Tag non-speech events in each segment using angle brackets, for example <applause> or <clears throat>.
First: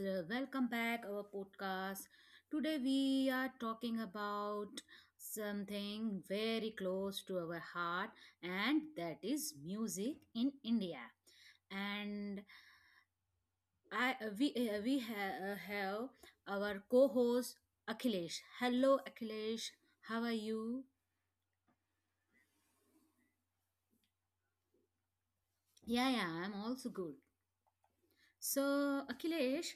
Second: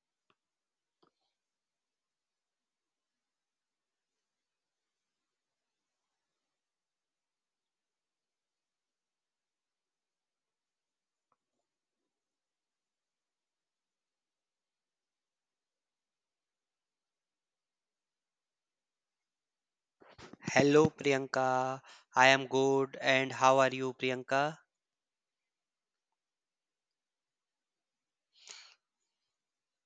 Welcome back our podcast. Today we are talking about something very close to our heart, and that is music in India. And I we ha- have our co-host Akhilesh. Hello Akhilesh, how are Hello you? Priyanka, I am good and how are you, Priyanka? Yeah, yeah, I'm also good. So, Akhilesh,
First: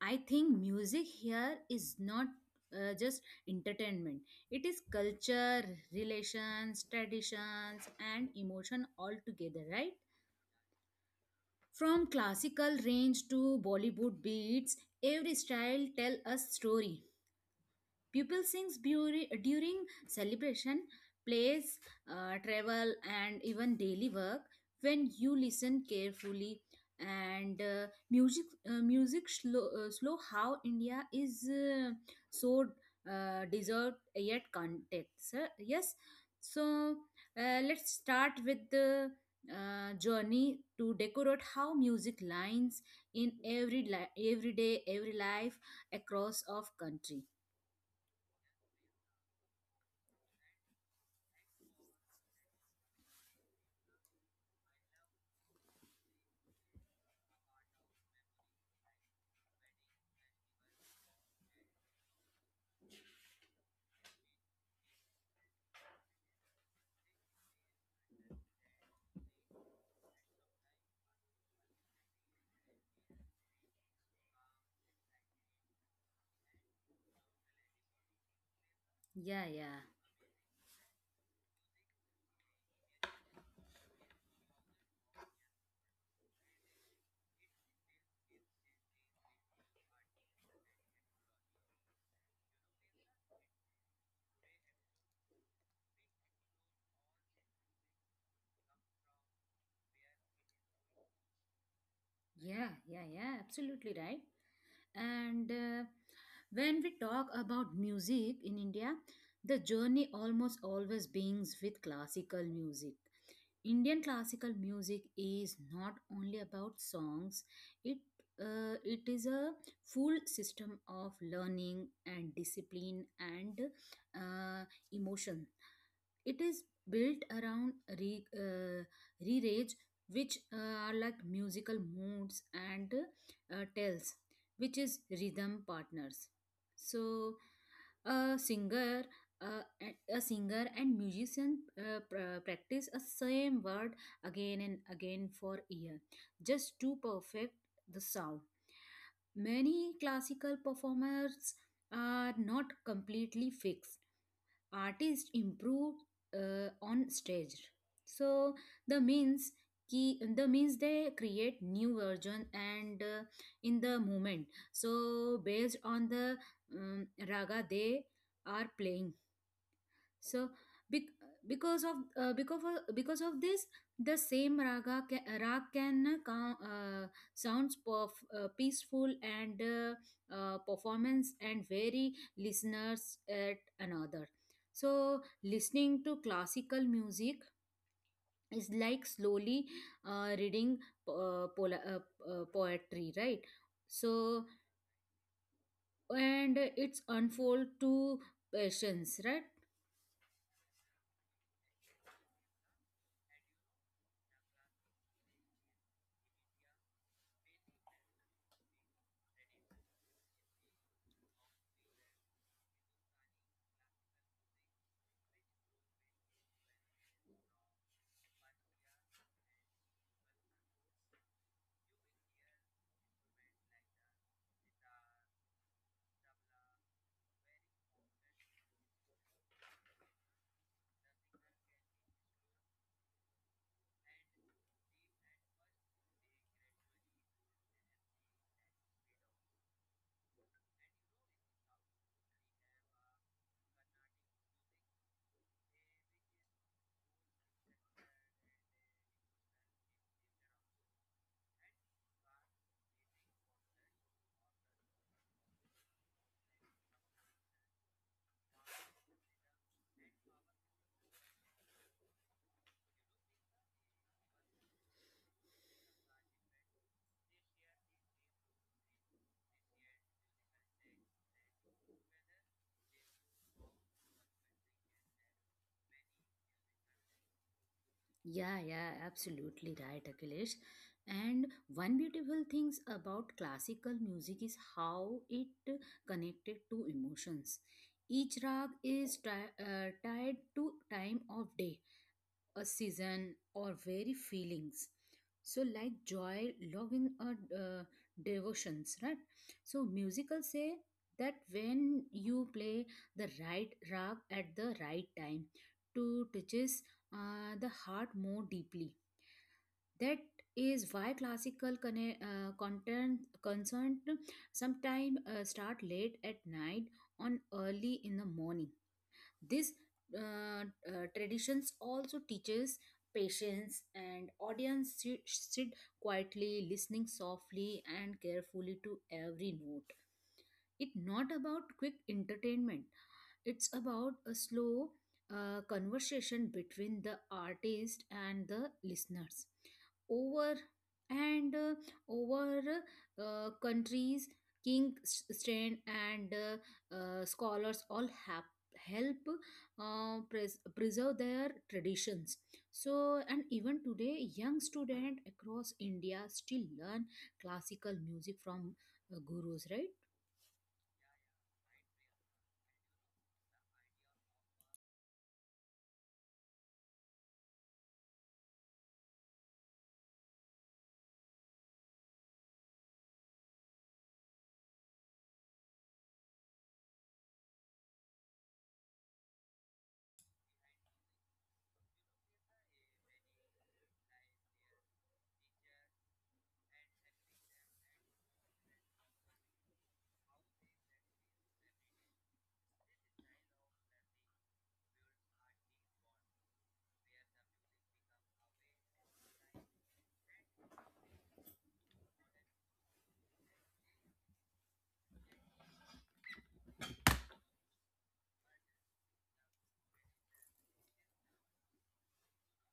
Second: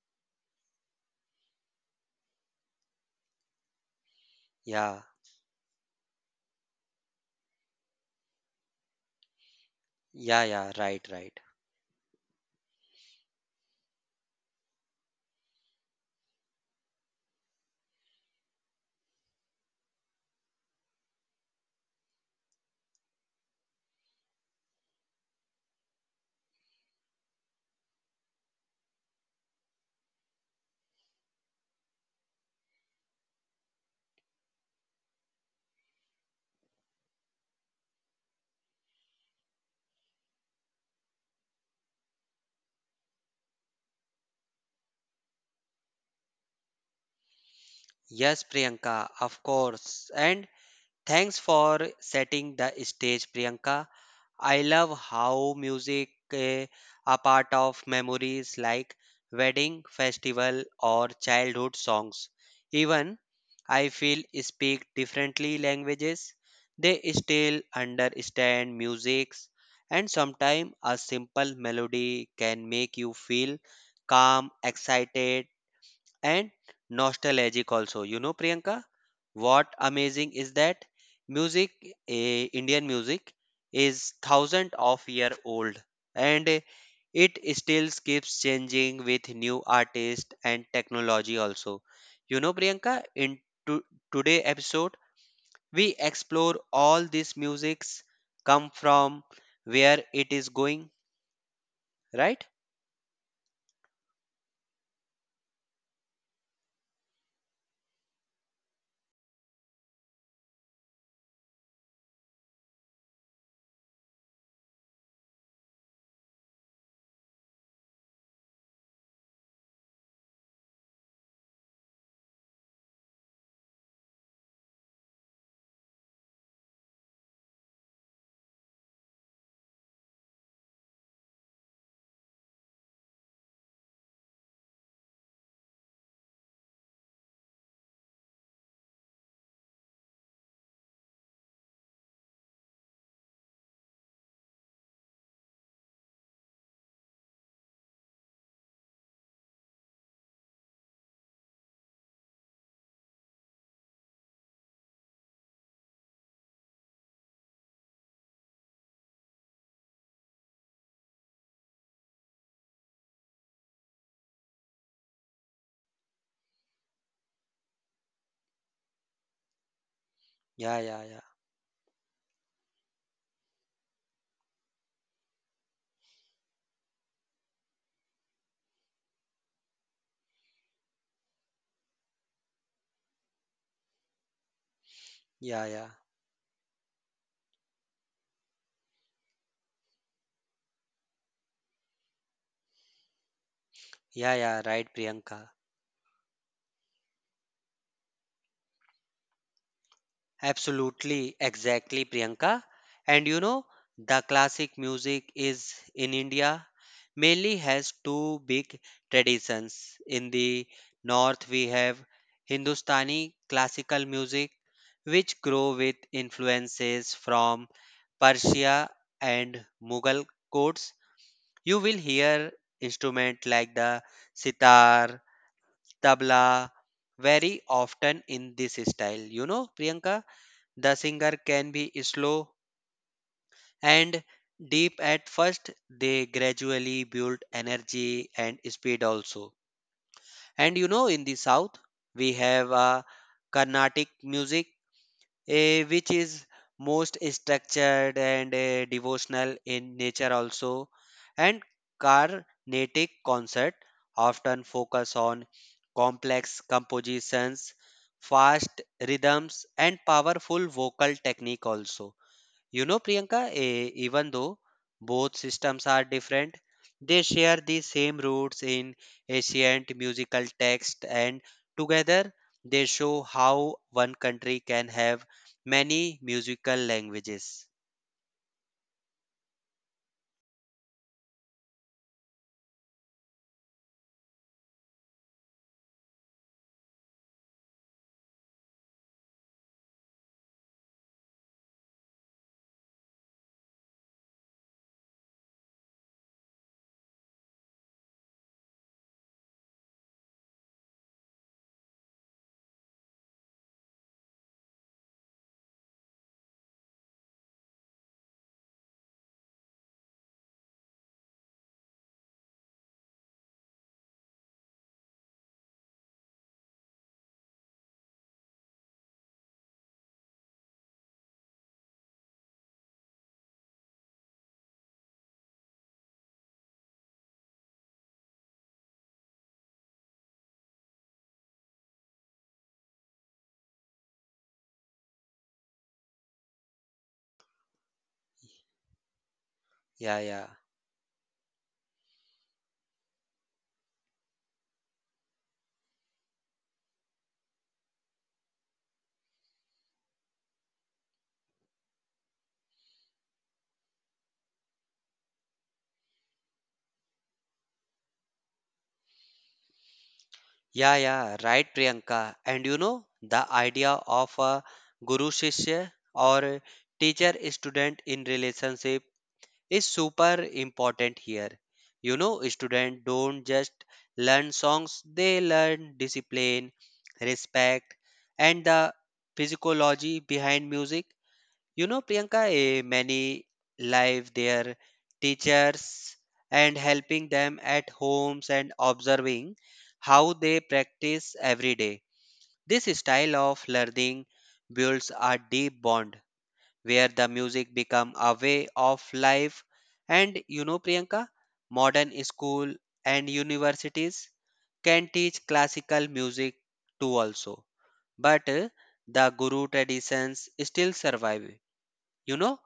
I think music here is not just entertainment. It is Yeah, culture, relations, traditions, and emotion all together, right? yeah, yeah, right, right. From classical range to Bollywood beats, every style tell a story. Pupil sings during celebration, plays, travel, and even daily work. When you listen carefully, and music, slow how India is so deserved yet context. Yes, so let's start with the journey to decorate how music lines in every day, every life across of country. Yes Priyanka, of course. And thanks for setting the stage, Priyanka. I love how music a part of memories like wedding, festival, or childhood songs. Even I feel speak differently languages, they still understand musics, and sometimes a simple melody can make you feel calm, excited, and nostalgic also, you know Priyanka. Yeah, What yeah, amazing is that music Indian music is thousand of year old, and it still keeps changing with new artists and technology also. You know Priyanka, in to- today episode we explore all these musics, come from, where it is going, right? yeah, absolutely right. And when we talk about music in India, the journey almost always begins with classical music. Indian classical music is not only about songs, it it is a full system of learning and discipline and uh, emotion. It is built around re, uh, re, which are like musical moods, and tells which is rhythm partners. So a singer, uh, a singer and musician, practice a same word again and again for year, just to perfect the sound. Many classical performers are not completely fixed, artists improve on stage. So the means, the means they create new version, and in the moment, so based on the raga they are playing. So Yeah, yeah, bec- yeah, because of this, the same rag can sounds peaceful and performance and vary listeners at another. So yeah, yeah, listening to classical music is like slowly reading pola poetry, right? yeah, So yeah, right Priyanka. and it's unfold to patience, right? Absolutely, exactly, Priyanka. And you know, the classic music is in India mainly has two big traditions. In the north, we have Hindustani classical music, which grow with influences from Persia and Mughal courts. You will hear instruments like the sitar, tabla, very often in this style. You know, Priyanka? The singer can be slow and deep at first, they gradually build energy and speed also. And you know, in the south, we have a Carnatic music, which is most structured and devotional in nature also. And Carnatic concert often focus on complex compositions, fast rhythms, and powerful vocal technique also. You know, Priyanka, even though both systems are different, they share the same roots in ancient musical text, and together they show how one country can have many musical languages. Yeah, yeah, absolutely right, Akhilesh. And one beautiful things about classical music is how it connected to emotions. Each rag is tied to time of day, a season, or very feelings, so like joy, loving, or devotions, right? So musical say that when you play the right rag at the right time, to touches the heart more deeply. That is why classical conne- content concerned sometime start late at night on early in the morning. This traditions also teaches patience, and audience sit quietly, listening softly and carefully to every note. It's not about quick entertainment, it's about a slow conversation between the artist and the listeners Yeah, yeah. over and over countries. King strain and scholars all have help preserve their traditions. So and even today young student across india still learn classical music from gurus, right? Yeah, yeah, right, Priyanka. And you know, the idea of a guru shishya or teacher student in relationship is super important here. You know, students don't just learn songs, they learn discipline, respect, and the physiology behind music. You know, Priyanka, many live their teachers and helping them at homes and observing how they practice every day. This style of learning builds a deep bond where the music become a way of life. And you know Priyanka, modern school and universities can teach classical music too also, but the guru traditions still survive, you know.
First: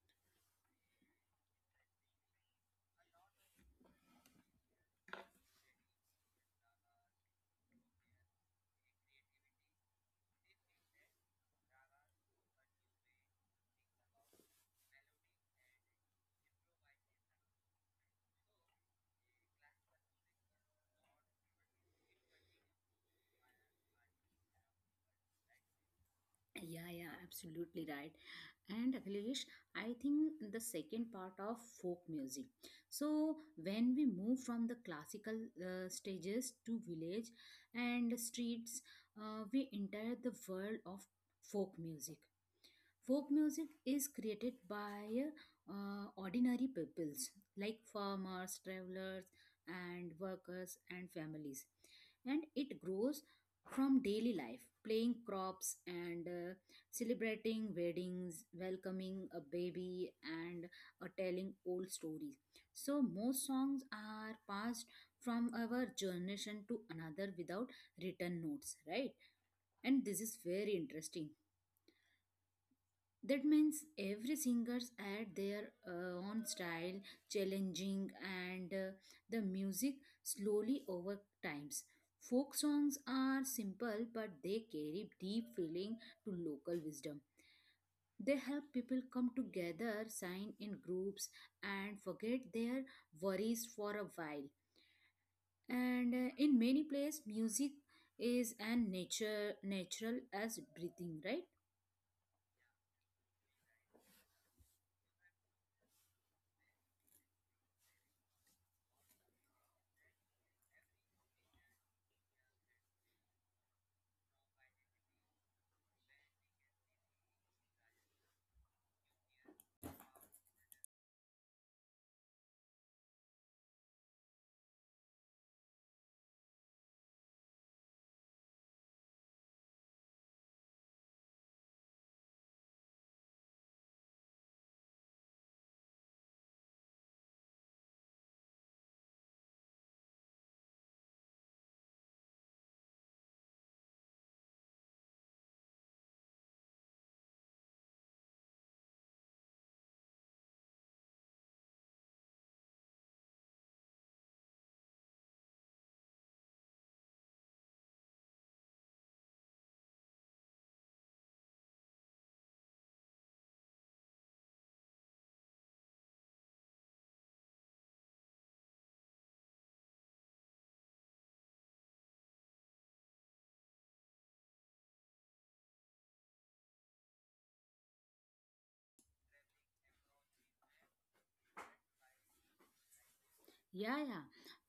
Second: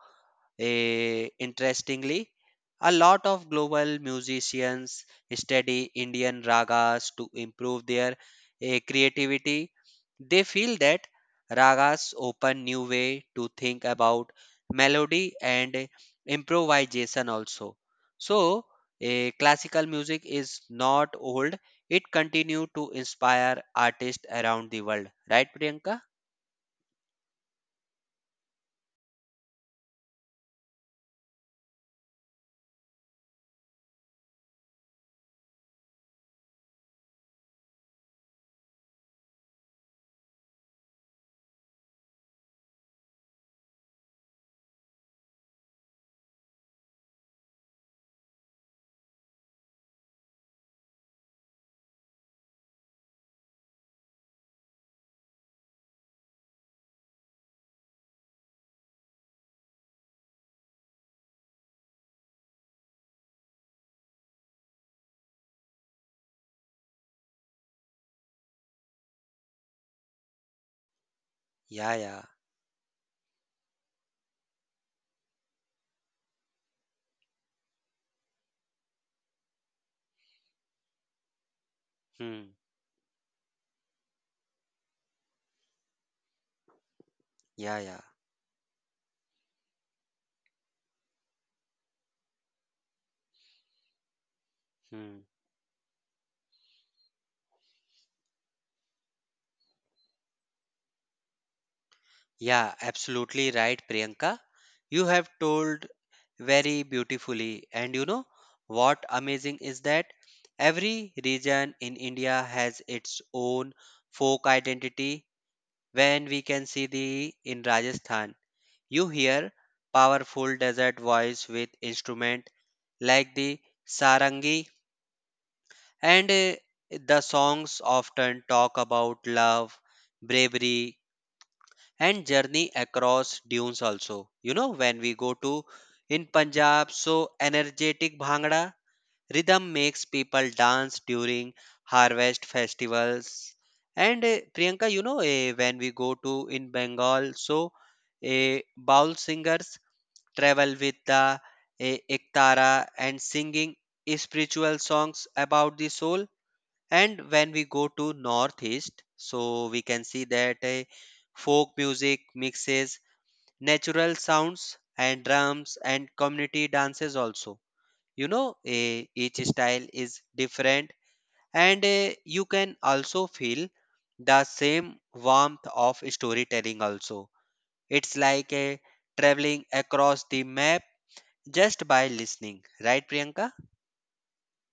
Interestingly, a lot of global musicians study Indian ragas to improve their creativity. They feel that ragas open new way to think about melody and improvisation also. So, classical music is not old. It continue to inspire artists around the world. Right, Priyanka? Yeah, yeah, absolutely right. And Akhilesh, I think the second part of folk music. So when we move from the classical stages to village and streets, we enter the world of folk music. Folk music is created by ordinary peoples like farmers, travelers, and workers and families, and it grows from daily life, playing crops and celebrating weddings, welcoming a baby, and telling old stories. So most songs are passed from our generation to another without written notes, right? And this is very interesting, Yeah, yeah. that means every singers add their own style, challenging and the music slowly over times. Hmm. Folk songs are simple, but they carry deep feeling to local wisdom. Yeah, yeah. They help people come together, sign in groups, and forget their worries for a while. Hmm. And in many places music is as nature natural as breathing, right? Yeah, absolutely right, Priyanka. You have told very beautifully. And you know what amazing is that every region in India has its own folk identity. When we can see the in Rajasthan, you hear powerful desert voice with instrument like the sarangi, and the songs often talk about love, bravery and journey across dunes also. You know, when we go to in Punjab, so energetic Bhangra rhythm makes people dance during harvest festivals. And Priyanka, you know, when we go to in Bengal, so bowl singers travel with the ektara and singing spiritual songs about the soul. And when we go to northeast, so we can see that folk music mixes natural sounds and drums and community dances also. You know, each style is different, and you can also feel the same warmth of storytelling also. It's like traveling across the map just by listening, right, Priyanka? Yeah, yeah.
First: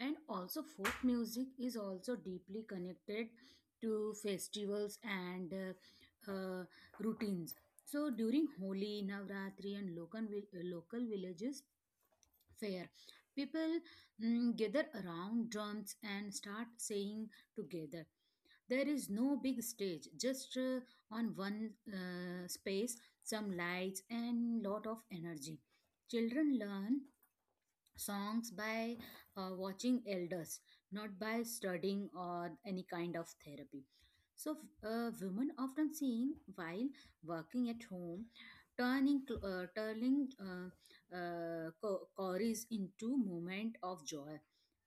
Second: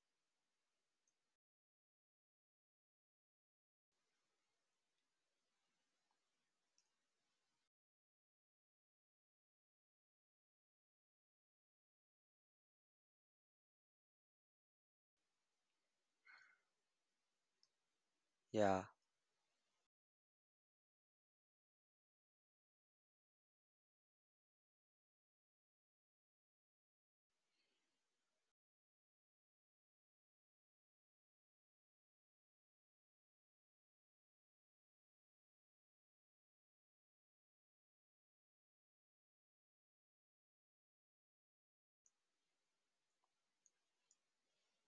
And also, folk music is also deeply connected to festivals and routines. So, during Holi, Navratri, and local, local villages fair, people gather around drums and start saying together. Yeah, There is no big stage, just on one space, some lights, and lot of energy. Children learn songs by watching elders, not by studying or any kind of therapy. So, women often sing while working at home, turning chorus into moment of joy.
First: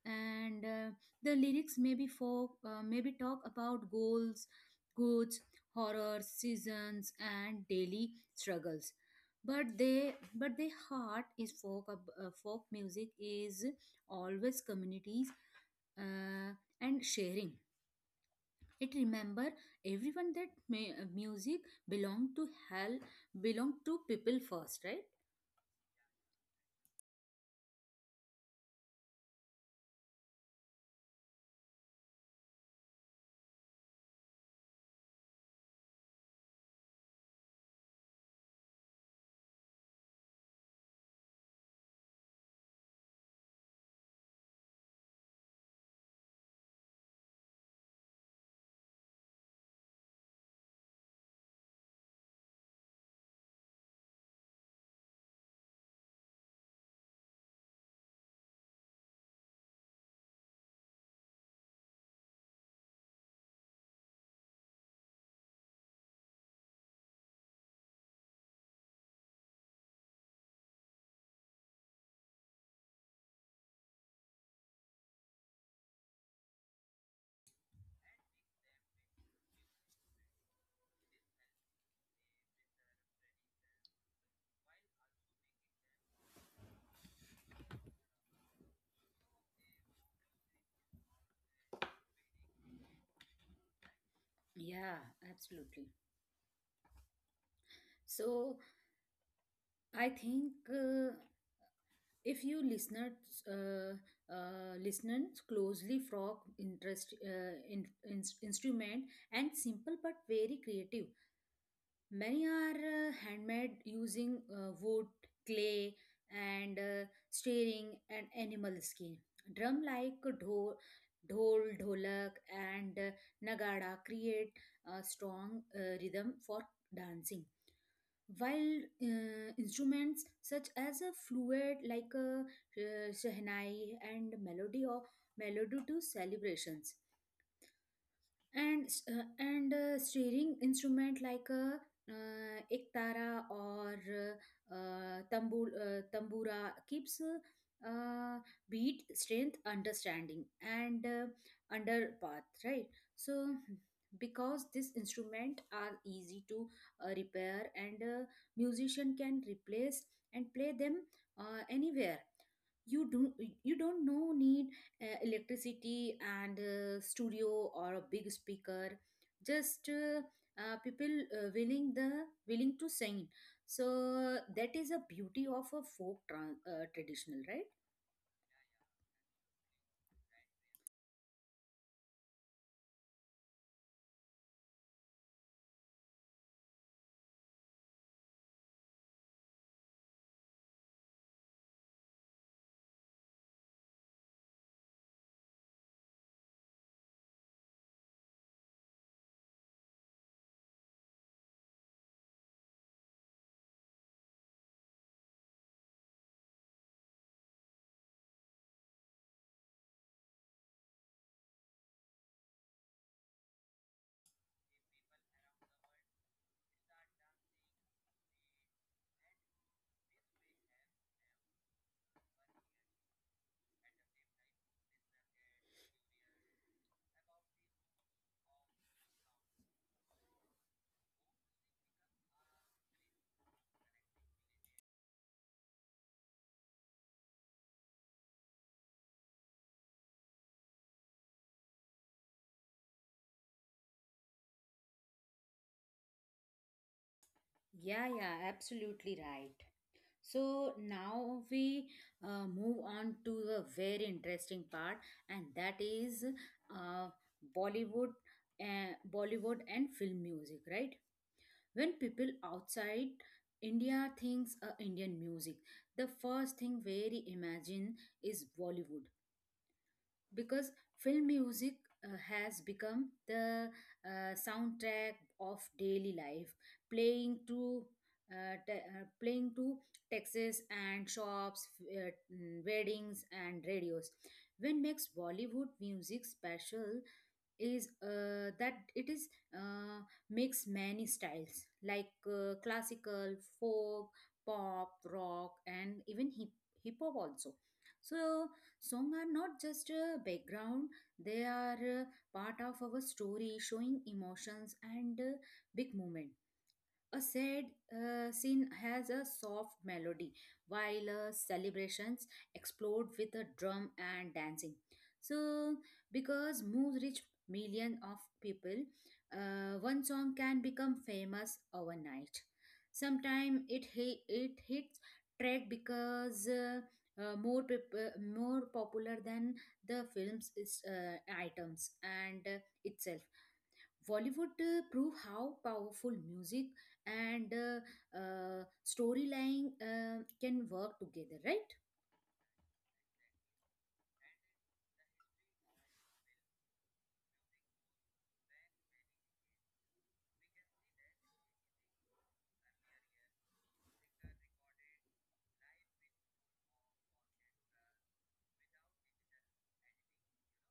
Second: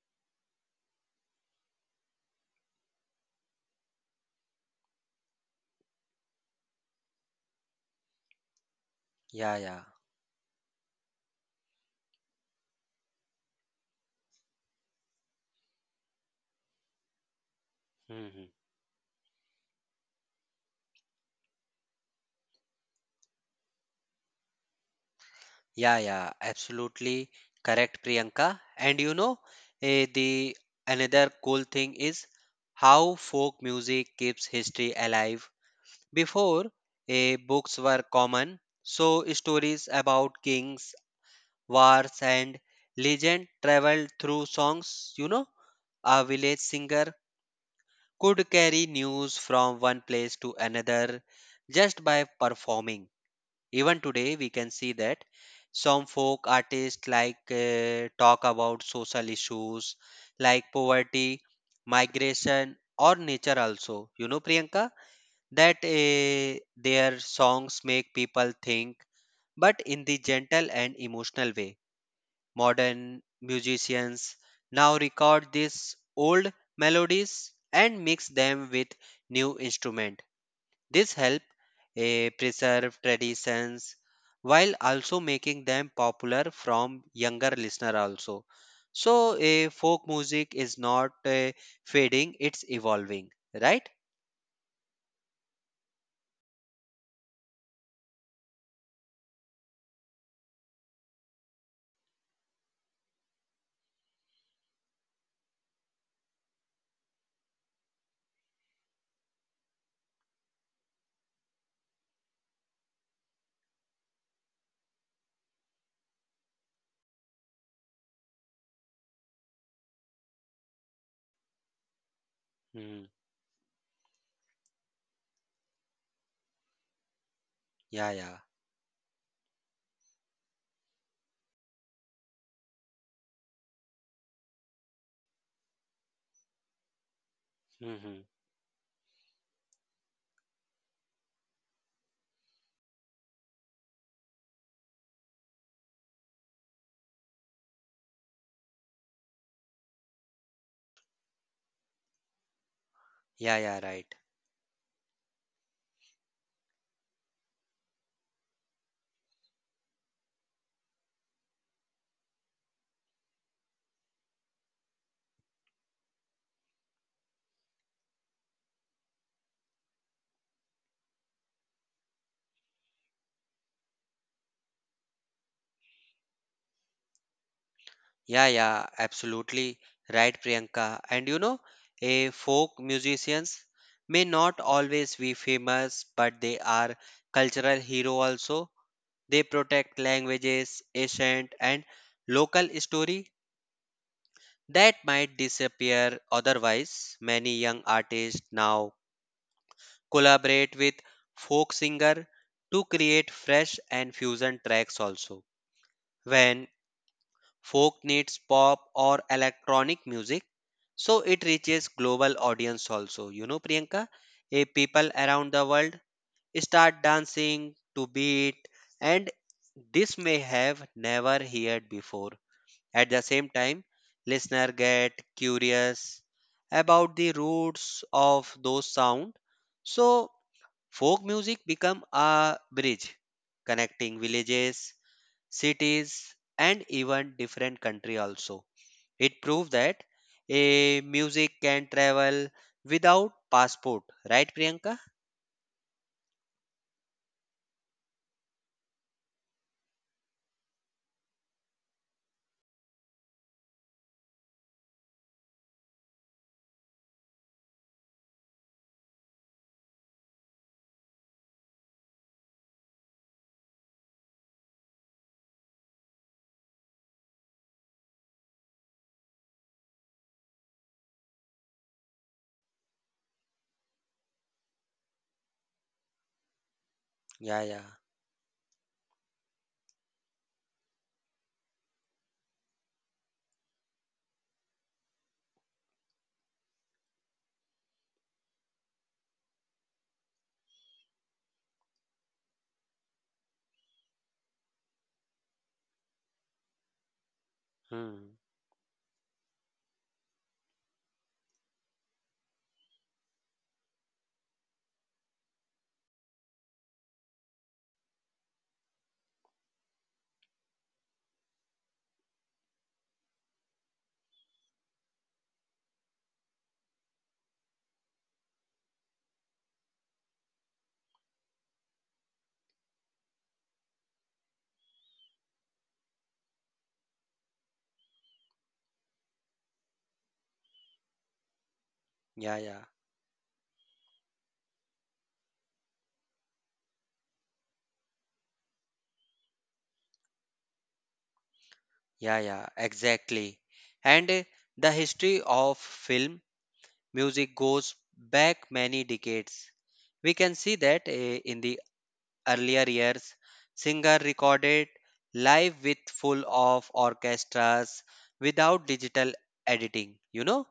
And the lyrics maybe maybe talk about goals, goods, horrors, seasons, and daily struggles, yeah, but yeah. they but their heart is folk music is always communities uh, and sharing. Mhm. It remember everyone that music belong to hell, belong to people first, right? Yeah, yeah, absolutely correct, Priyanka. And you know, the another cool thing is how folk music keeps history alive. Before, books were common, so stories about kings, wars, and legend traveled through songs. You know, a village singer could carry news from one place to another just by performing. Even today, we can see that some folk artists like talk about social issues like poverty, migration, or nature also. You know, Priyanka, that their songs make people think, but in the gentle and emotional way. Modern musicians now record these old melodies and mix them with new instrument. This help preserve traditions while also making them popular from younger listener also. So folk music is not fading; it's evolving, right? Yeah, absolutely. So I think if you listeners uh, listeners closely frog interest instrument and simple but very creative. Many are handmade using wood, clay, and stearing and animal skin. Drum like dhol, dholak, and Hmm. Nagada create a strong rhythm for dancing. Yeah, yeah. While instruments such as a fluid like a shehnai and melody or melody to celebrations, Hmm. Hmm. and stringing instrument like a ektara or tambura keeps beat strength understanding and under path, right? So Yeah, yeah, right. because this instrument are easy to repair, and musician can replace and play them anywhere. you don't you don't know need electricity and studio or a big speaker, just people willing to sing. So that is a beauty of a folk tran traditional, right? Yeah, yeah, absolutely right, Priyanka. And you know, a folk musicians may not always be famous, but they are cultural hero also. They protect languages, ancient and local story that might disappear otherwise. Many young artists now collaborate with folk singer to create fresh and fusion tracks also. When Folk needs pop or electronic music, so it reaches global audience also. You know, Priyanka, a people around the world start dancing to beat, and this may have never heard before. At the same time, listener get curious about the roots of those sound, so folk music become a bridge connecting villages, cities and even different country also. It proved that a music can travel without passport, right Priyanka? Yeah, yeah, absolutely right. So now we move on to a very interesting part, and that is uh, bollywood uh, bollywood and film music, right? When people outside india thinks indian music, the first thing very imagine is bollywood, because film music has become the soundtrack of daily life, playing Yeah, to yeah. Playing to taxis and shops, weddings and radios. When makes bollywood music special is that it is uh, makes many styles like classical, folk, pop, rock, and even hip hop also. Hmm. So song are not just a background, they are part of our story, showing emotions and big moment. A sad scene has a soft melody, while celebrations explode with a drum and dancing. So, because moves reach millions of people, one song can become famous overnight. Sometimes it it hits track because uh, more peop- more popular than the film's is, items and Yeah, yeah, itself. Bollywood prove how powerful music and storyline can work together, right? yeah, yeah, exactly. And the history of film music goes back many decades. We can see that in the earlier years, singer recorded live with full of orchestras without digital editing. You know,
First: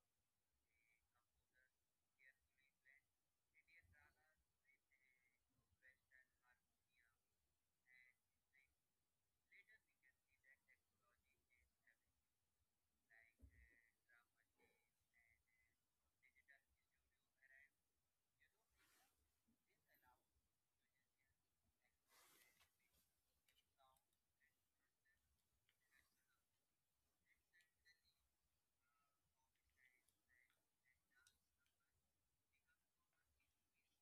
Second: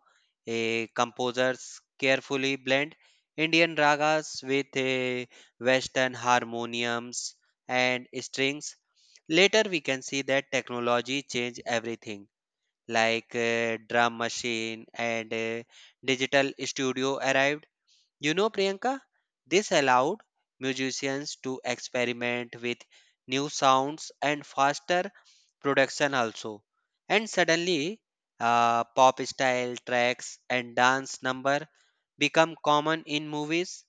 a composers carefully blend Indian ragas with a Western harmoniums and strings. Later, we can see that technology changed everything, like drum machine and digital studio arrived. You know, Priyanka, this allowed musicians to experiment with new sounds and faster production also. And suddenly, pop style tracks and dance number become common in movies.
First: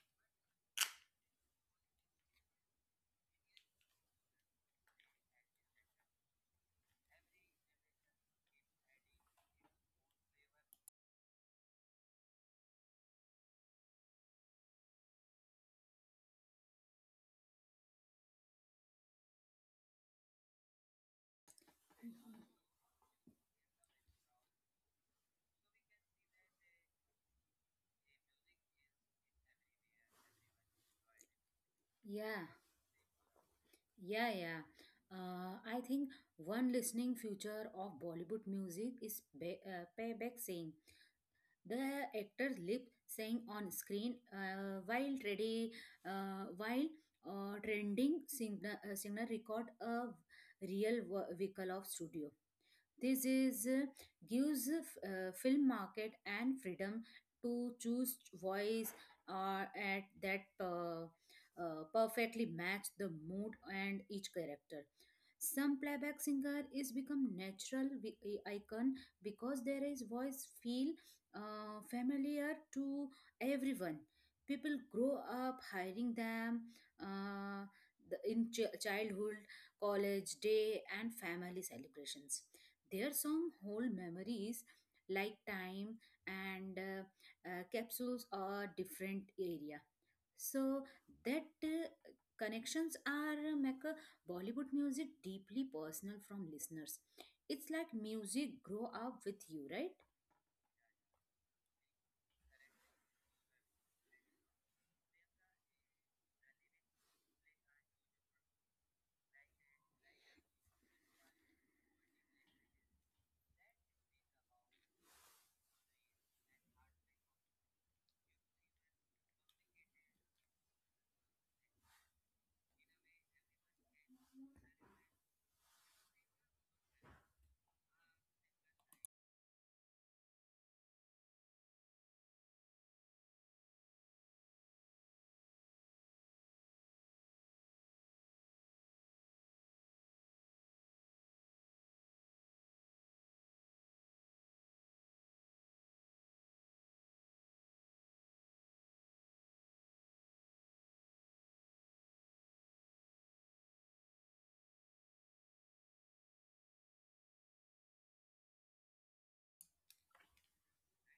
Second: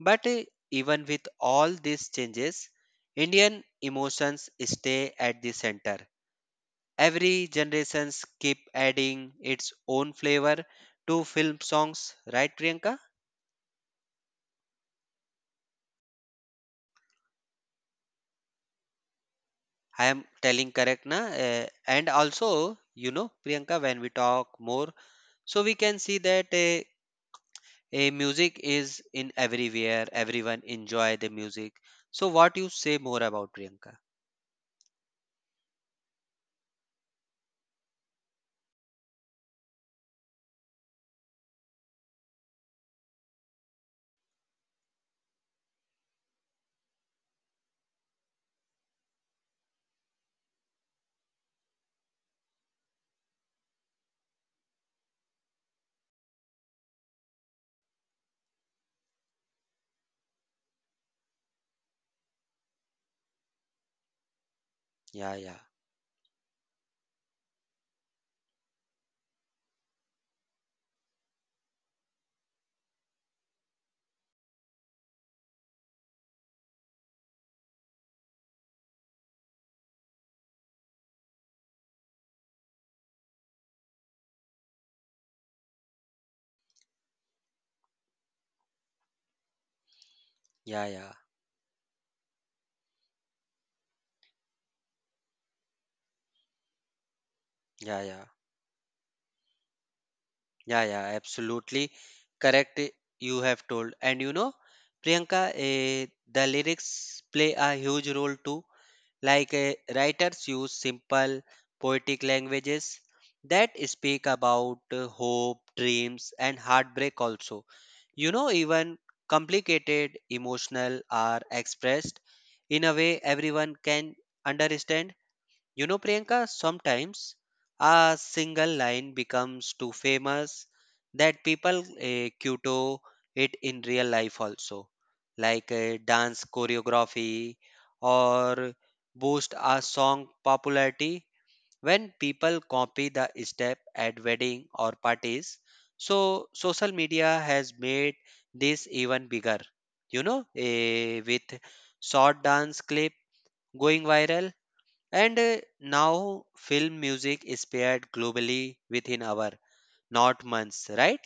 But even with all these changes, Indian emotions stay at the center. Every generations keep adding its own flavor to film songs, right, Priyanka? I am telling correct na? And also, you know, Priyanka, when we talk more, so we can see that a music is in everywhere. Everyone enjoy the music. So Yeah, what you say more about, Priyanka? yeah, yeah. I think one listening future of Bollywood music is payback singing. The actors lip sync on screen while trending singer record a real vehicle of studio. This is gives film market and freedom to choose voice at that perfectly match the mood and each character. Yeah, yeah, Some playback singer is become natural icon because their is voice feel familiar to everyone. People grow up hiring them uh, in childhood, college day, and family celebrations, their some whole memories like time and capsules are different area. yeah, So yeah, that connections are make Bollywood music deeply personal from listeners. It's yeah, like yeah, music grow up with you, right? yeah, yeah. Absolutely correct. You have told, and you know, Priyanka, the lyrics play a huge role too. Like writers use simple poetic languages that speak about hope, dreams, and heartbreak also. You know, even complicated emotional are expressed in a way everyone can understand. You know, Priyanka, sometimes a single line becomes too famous that people kuto it in real life also, like dance choreography or boost a song popularity when people copy the step at wedding or parties. So social media has made this even bigger. You know, with short dance clip going viral, and now film music is paired globally within hour, not months, right?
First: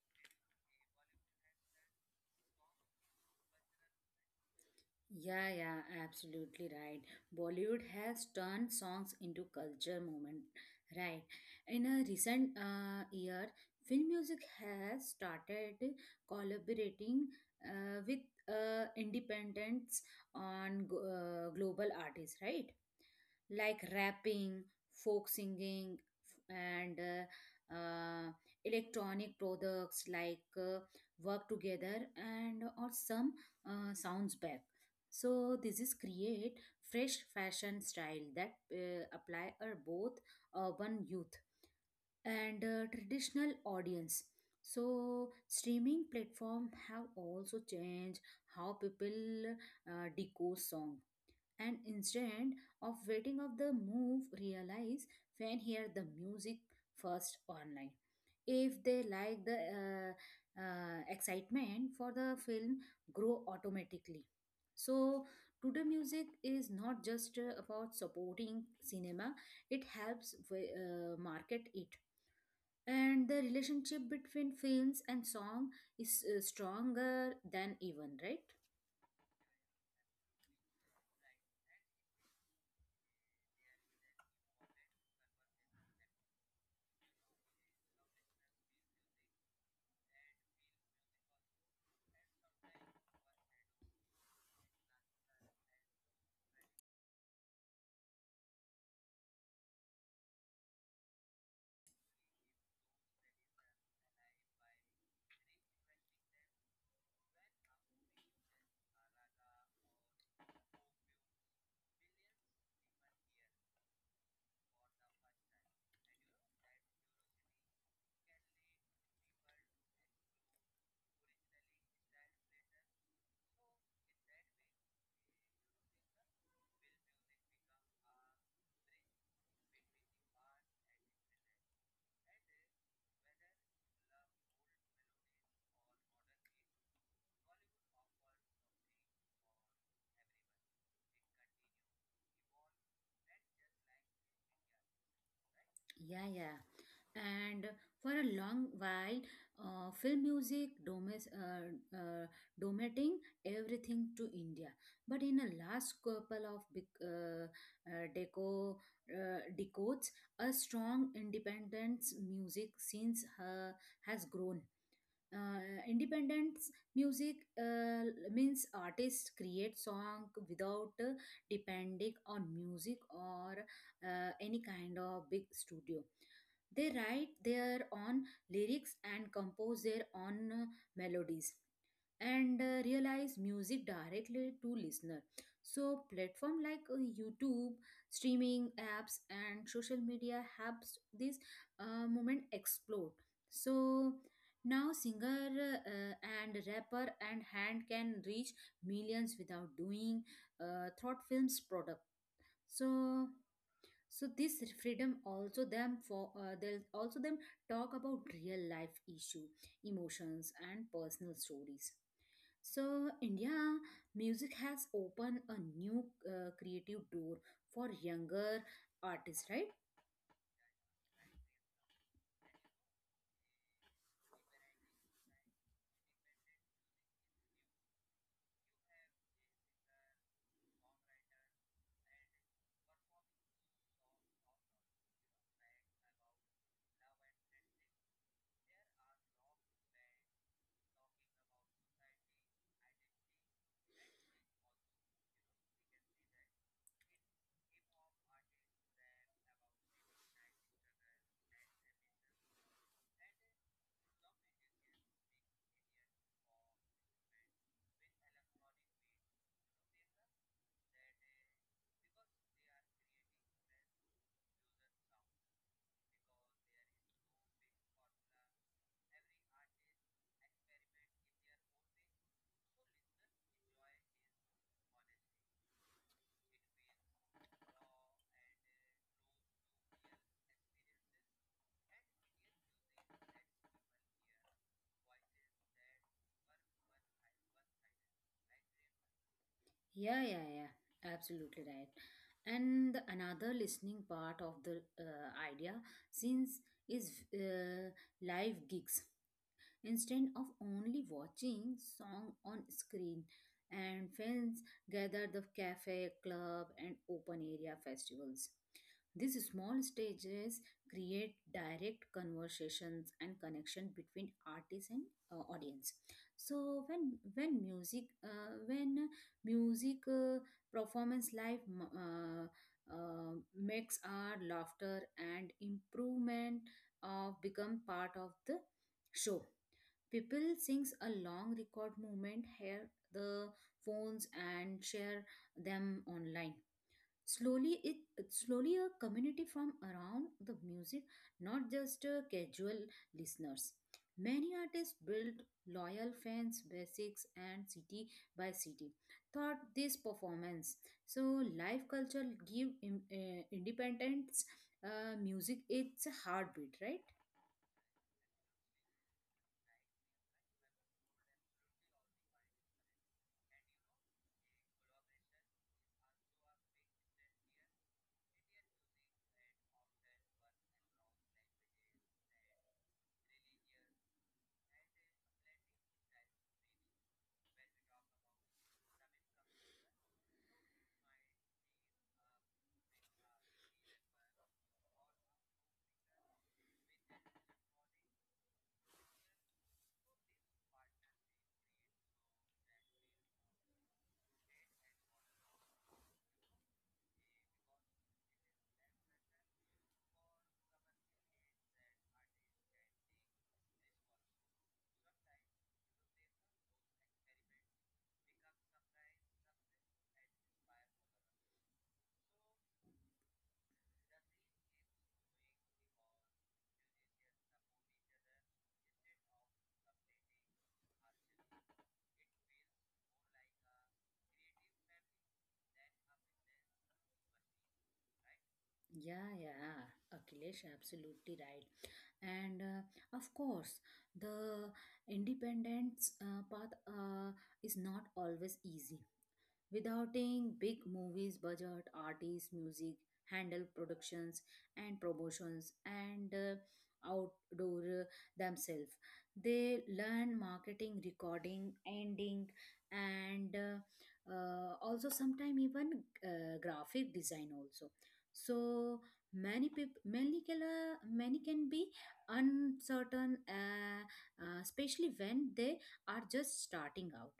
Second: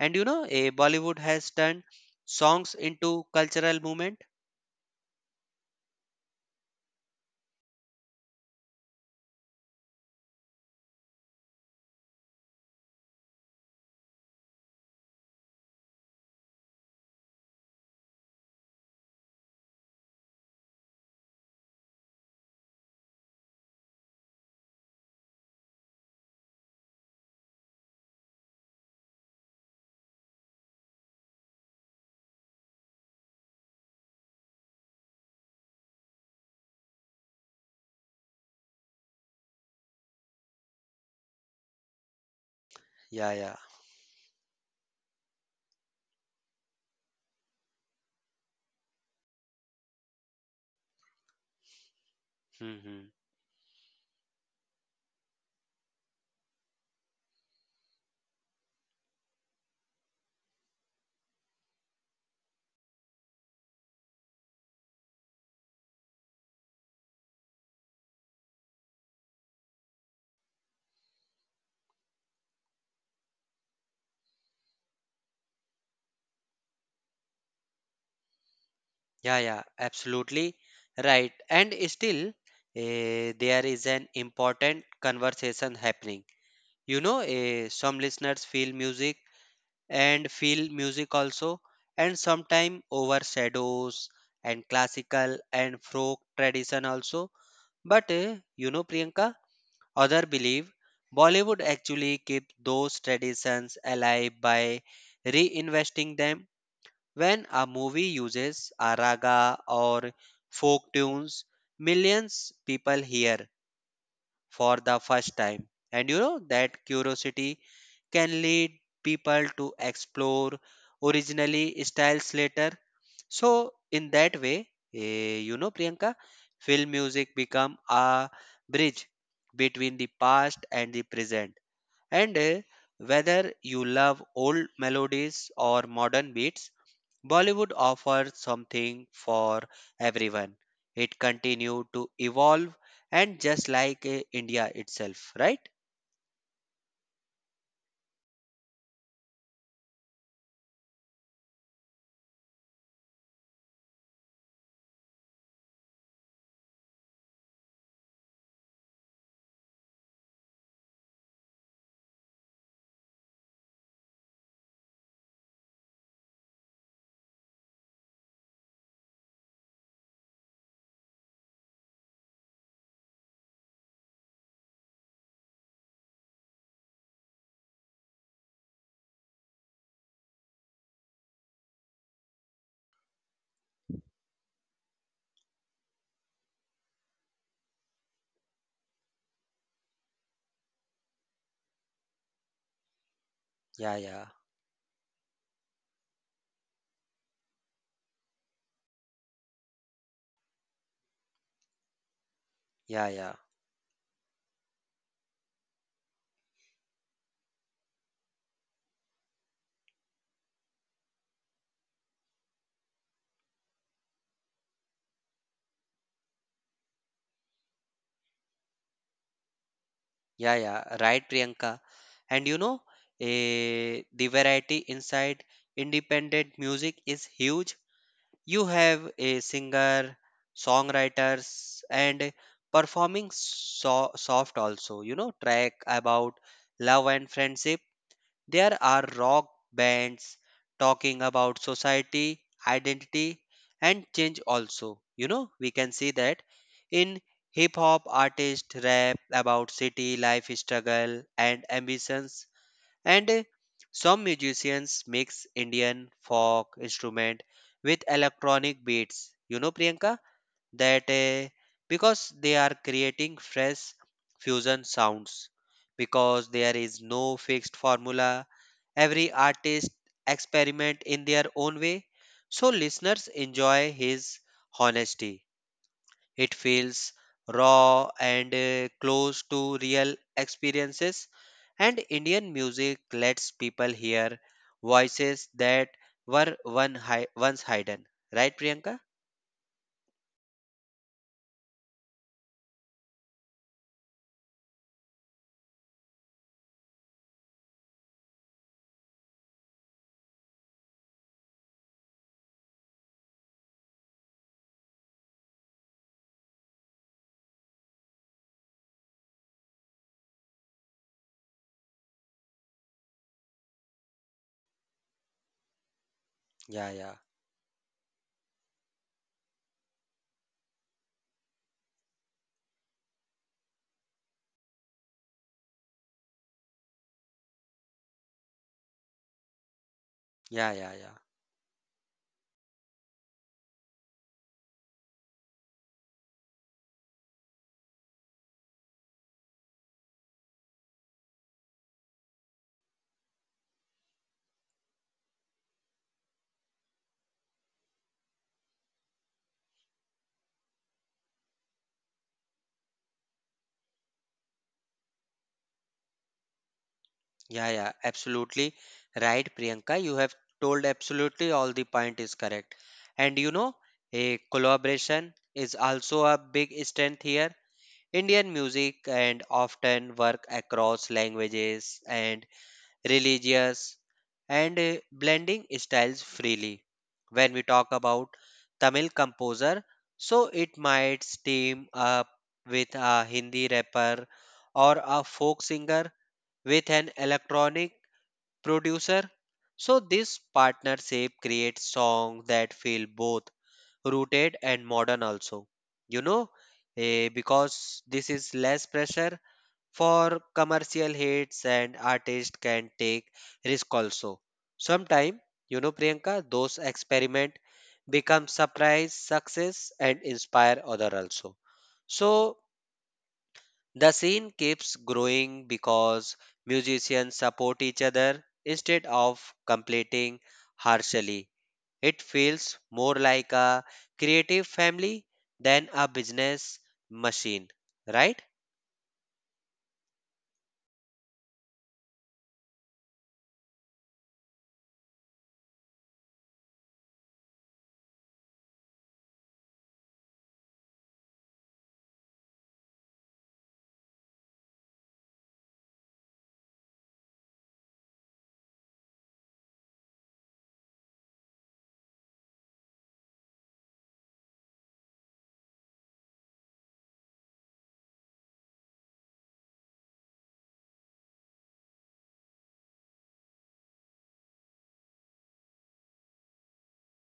And you know, Bollywood has turned songs into cultural movement. Yeah, yeah, absolutely right. Bollywood has turned songs into culture moment, right? In a recent year, film music has started collaborating with independents on global artists, right? Like rapping, folk singing, and electronic products like work together and or some sounds back. So this is create fresh fashion style that apply are both urban youth and Yeah, yeah. traditional audience. So streaming platform have also changed how people decode song, and instead of Hmm. waiting of the move realize, fan hear the music first online. If they like the excitement for the film grow automatically. So today music is not just about supporting cinema, it helps market it, and the relationship between films and song is stronger than even, right? Yeah, yeah, absolutely right. And still, there is an important conversation happening. You know, some listeners feel music and feel music also and sometime overshadows and classical and folk tradition also. But you know Priyanka, other believe Bollywood actually keep those traditions alive by reinvesting them. When a movie uses a raga or folk tunes, millions people hear for the first time. And you know that curiosity can lead people to explore originally styles later. So in that way, you know Priyanka, film music become a bridge between the past and the present. And whether you love old melodies or modern beats, Bollywood offered something for everyone. It continued to evolve and just like India itself, right? Yeah, yeah. And for a long while, uh, dominating everything to India. But in the last couple of big, uh, deco, decades, a strong independence music since has grown. Independence music means artists create song without depending on music or any kind of big studio. They write their own lyrics and compose their own melodies and realize music directly to listener. So platform like youtube, streaming apps and social media helps this moment explode. Yeah, So yeah, now singer and rapper and hand can reach millions without doing thought films product. yeah, So yeah, so this freedom also them for they'll also them talk about real life issue, emotions and personal stories. So, India, music has opened a new creative door for younger artists, right? yeah, yeah, right, Priyanka. And you know, the variety inside independent music is huge. You have a singer, songwriters, and performing soft also, you know, track about love and friendship. There are rock bands talking about society, identity, and change also. You know, we can see that in hip hop artists rap about city life struggle and ambitions, and some musicians mix Indian folk instrument with electronic beats. You know, Priyanka? That because they are creating fresh fusion sounds, because there is no fixed formula, every artist experiment in their own way. So listeners enjoy his honesty. It feels raw and close to real experiences. And Indian music lets people hear voices that were once hidden, right Priyanka? Yeah, yeah, yeah, absolutely right. And the another listening part of the idea since is live gigs. Instead of only watching song on screen and friends gather the cafe club and open area festivals, these small stages create direct conversations and connection between artist and audience. So Yeah, when yeah, when music uh, when music performance live uh, makes our laughter and improvement of become part of the show. People yeah, sings yeah, a yeah. long record movement, hear the phones and share them online. Slowly, it's slowly a community from around the music, not just casual listeners. Many artists built loyal fans, basics, and city by city. Thought this performance. So live culture give independence music its heartbeat, right? Yeah, yeah, absolutely right, Priyanka. You have told absolutely all the point is correct. And you know, a collaboration is also a big strength here. Indian music and often work across languages and religious and blending styles freely. When we talk about Tamil composer, so it might team up with a Hindi rapper or a folk singer with an electronic producer. So this partnership creates songs that feel both rooted and modern also. You know, because this is less pressure for commercial hits and artists can take risk also. Sometime, you know, Priyanka, those experiment become surprise success and inspire other also. So the scene keeps growing because musicians support each other instead of competing harshly. It feels more like a creative family than a business machine, right? Yeah, yeah, Akhilesh, absolutely right. And of course, the independence path is not always easy. Withouting big movies budget, artists, music, handle productions and promotions and outdoor themselves. They learn marketing, recording, ending, and also sometimes even graphic design also. So many people, many can be uncertain, especially when they are just starting out.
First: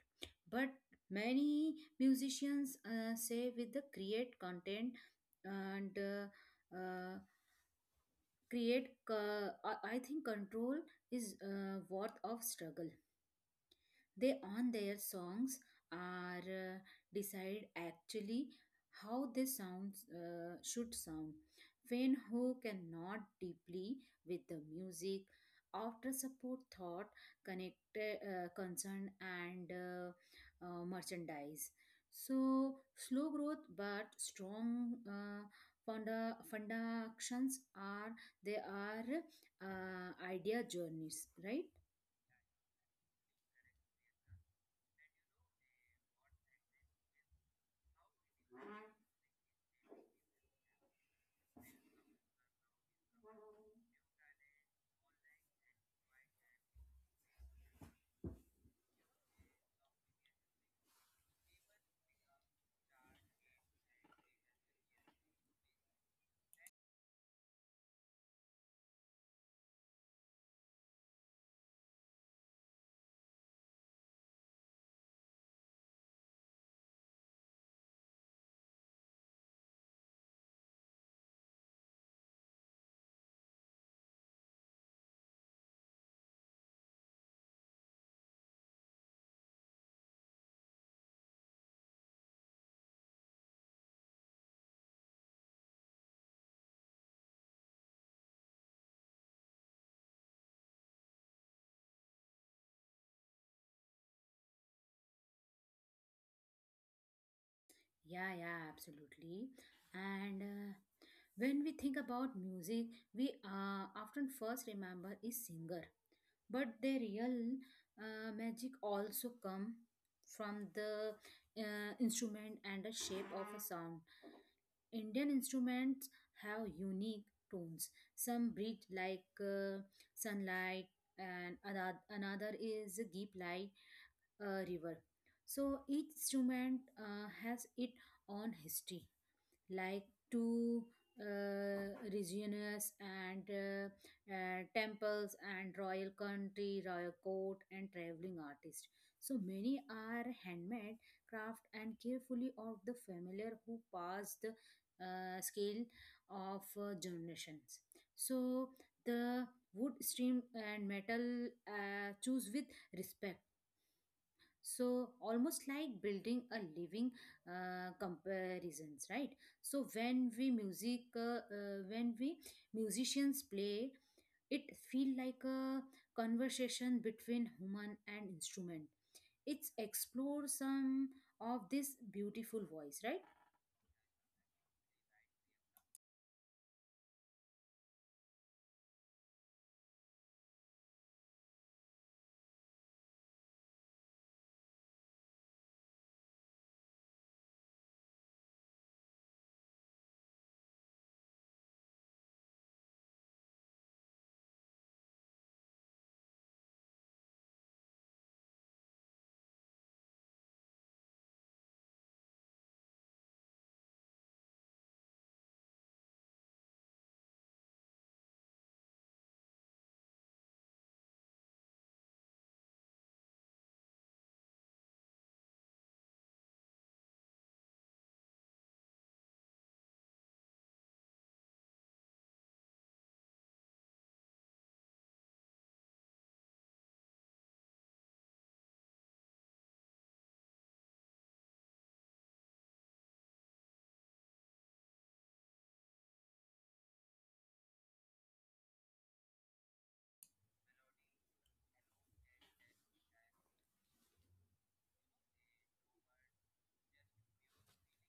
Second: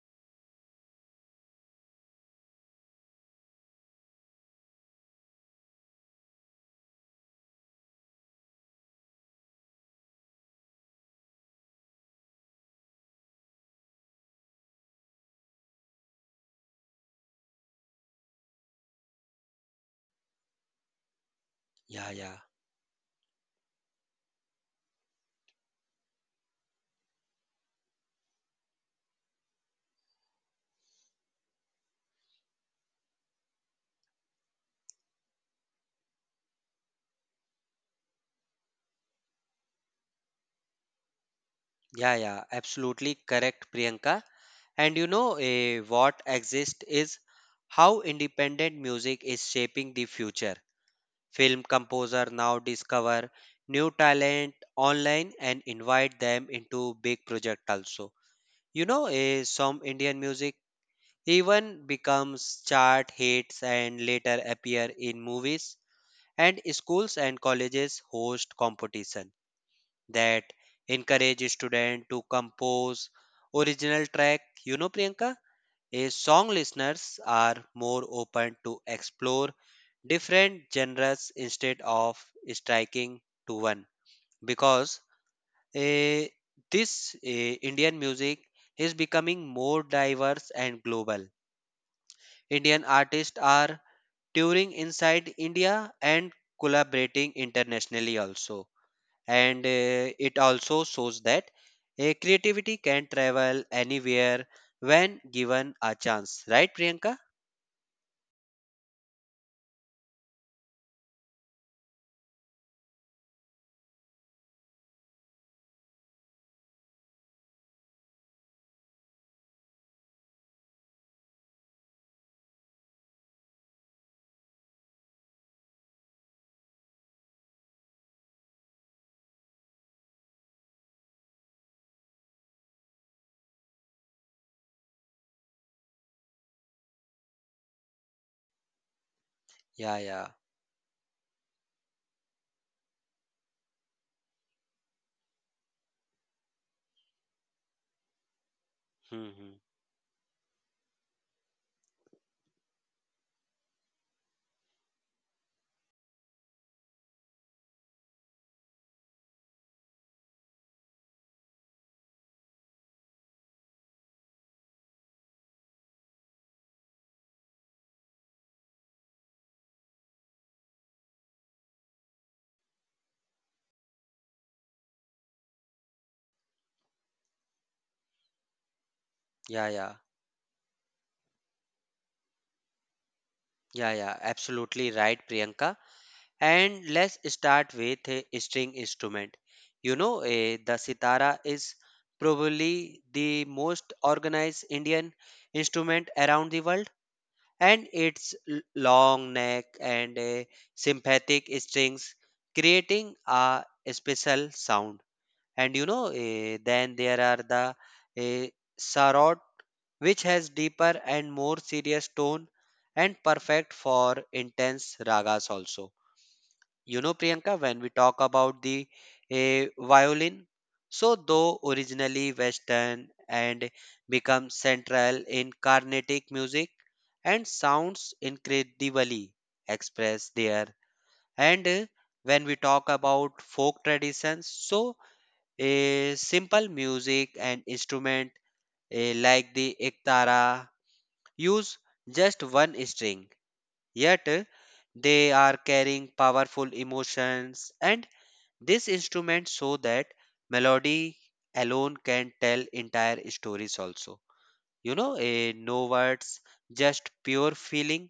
But many musicians say with the create content and I think control is worth of struggle. They on their songs are decide actually how they sounds should sound Yeah, when yeah, who cannot deeply with the music after support thought connected concern and merchandise. So slow growth but strong foundations are they are idea journeys, right? yeah, absolutely correct, Priyanka. And you know what exists is how independent music is shaping the future. Film composer now discover new talent online and invite them into big project also. You know, some Indian music even becomes chart hits and later appear in movies and schools and colleges host competition that encourage students to compose original track. You know, Priyanka? A song listeners are more open to explore different genres instead of striking to one because eh, this Indian music is becoming more diverse and global. Indian artists are touring inside India and collaborating internationally also. And it also shows that creativity can travel anywhere when given a chance. Right, Priyanka? Yeah, yeah, absolutely. And when we think about music, we often first remember is singer, but the real magic also come from the instrument and the shape of a sound. Indian instruments have unique tones. Some breathe like sunlight, and another is deep like a river. So each instrument has its own history Yeah, like yeah. two, regions and temples and royal court and traveling artists. So Mm-hmm. many are handmade craft and carefully of the familiar who pass the scale of generations. So the wood stream and metal choose with respect, so almost like building a living comparisons, right? So when we musicians play it feel like a conversation between human and instrument. Yeah, It's yeah, explore some of this beautiful voice, right? yeah, absolutely right, Priyanka. And let's start with a string instrument. You know, the sitara is probably the most organized Indian instrument around the world, and its long neck and sympathetic strings creating a special sound. And you know, then there are the eh, sarod, which has deeper and more serious tone and perfect for intense ragas also. You know, Priyanka, when we talk about the violin, so though originally Western and become central in Carnatic music and sounds incredibly express there. And when we talk about folk traditions, so a simple music and instrument like the ektara use just one string, yet they are carrying powerful emotions, and this instrument so that melody alone can tell entire stories also. You know, no words, just pure feeling.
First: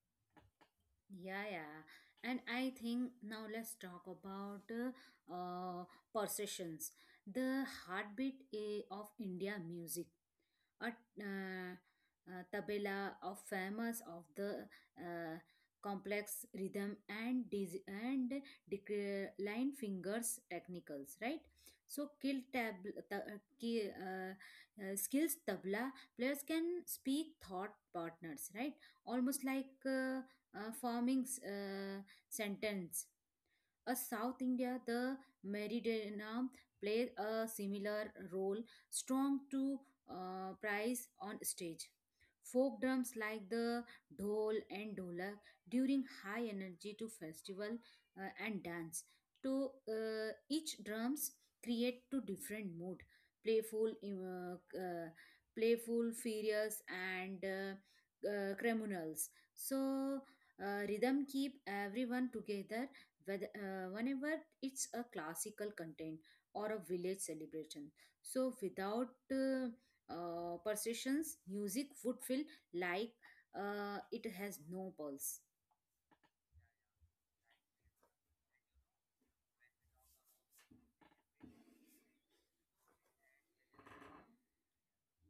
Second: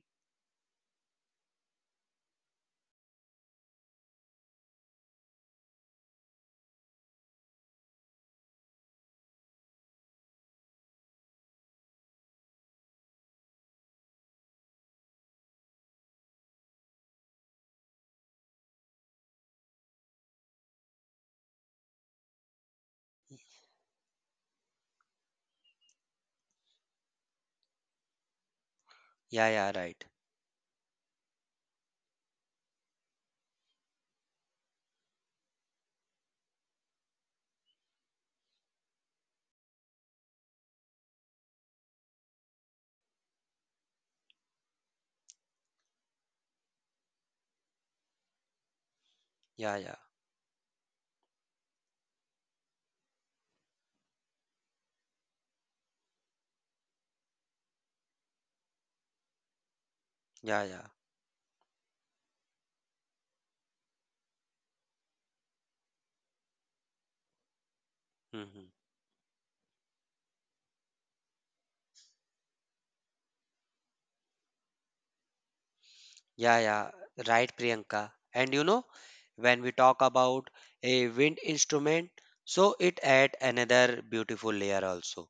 Yeah, yeah. And I think now let's talk about uh, perceptions, the heartbeat eh, of india music. Or uh, tabla of famous of the uh, complex rhythm and decline fingers technicals, right? So kill tab ta- ki- skills tabla players can speak thought partners, right? Almost Yeah, yeah, like right. uh, forming sentence. A South India, the meridana plays a similar role, strong to price on stage. Folk drums like the dhol and dolak during high energy to festival and dance. To Yeah, yeah, each drums create to different mood, playful, uh, uh, playful, furious, and criminals. So yeah, yeah. rhythm keep everyone together, whenever it's a classical content or a village celebration. So Hmm. without perceptions, music would feel like it has no pulse. Yeah, yeah, right, Priyanka. And you know, when we talk about a wind instrument, so it add another beautiful layer also.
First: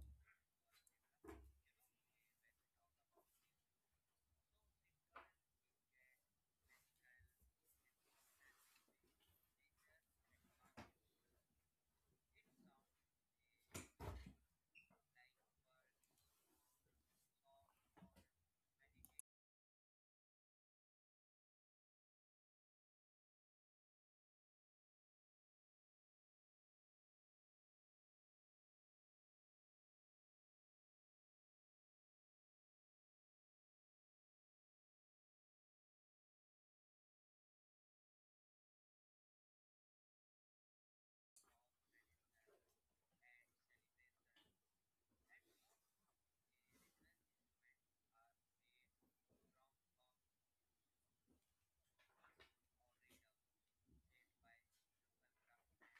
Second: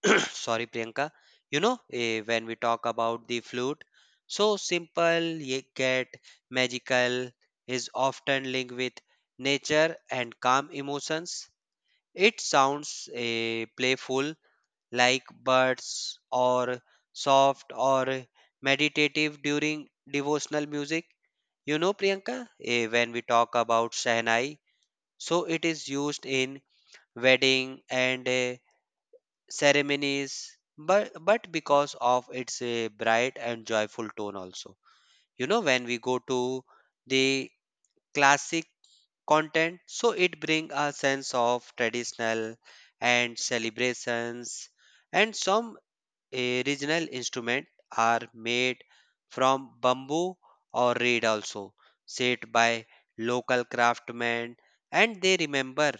<clears throat> Sorry, Priyanka. You know, when we talk about the flute, so simple yet magical is often linked with nature and calm emotions. It sounds playful like birds or soft or meditative during devotional music. You know, Priyanka, when we talk about Shehnai, so it is used in wedding and ceremonies, but because of its bright and joyful tone also. You know, when we go to the classic content, so it brings a sense of traditional and celebrations and some a regional instrument are made from bamboo or reed also, set by local craftsmen and they remember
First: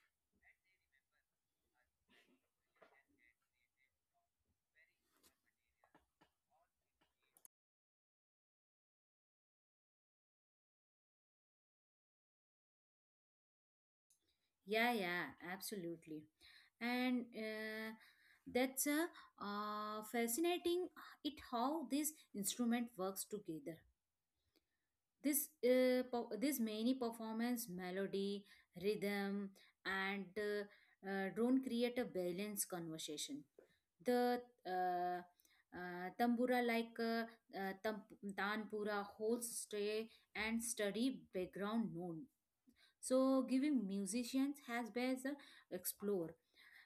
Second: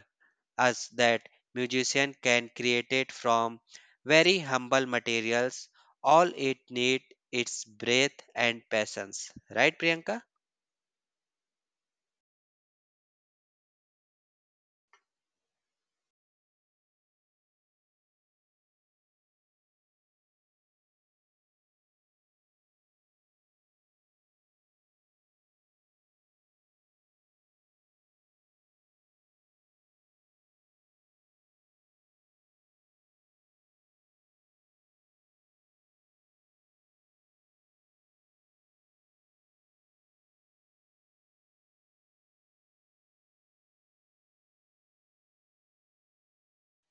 us that musician can create it from very humble materials. All it need its breath and patience. Right, Priyanka? Yeah, yeah, absolutely. And that's a fascinating it how this instrument works together. This this many performance, melody, rhythm, and drone create a balanced conversation. The uh, tambura like uh, tam- tanpura holds stay and study background note. So giving musicians has best explore.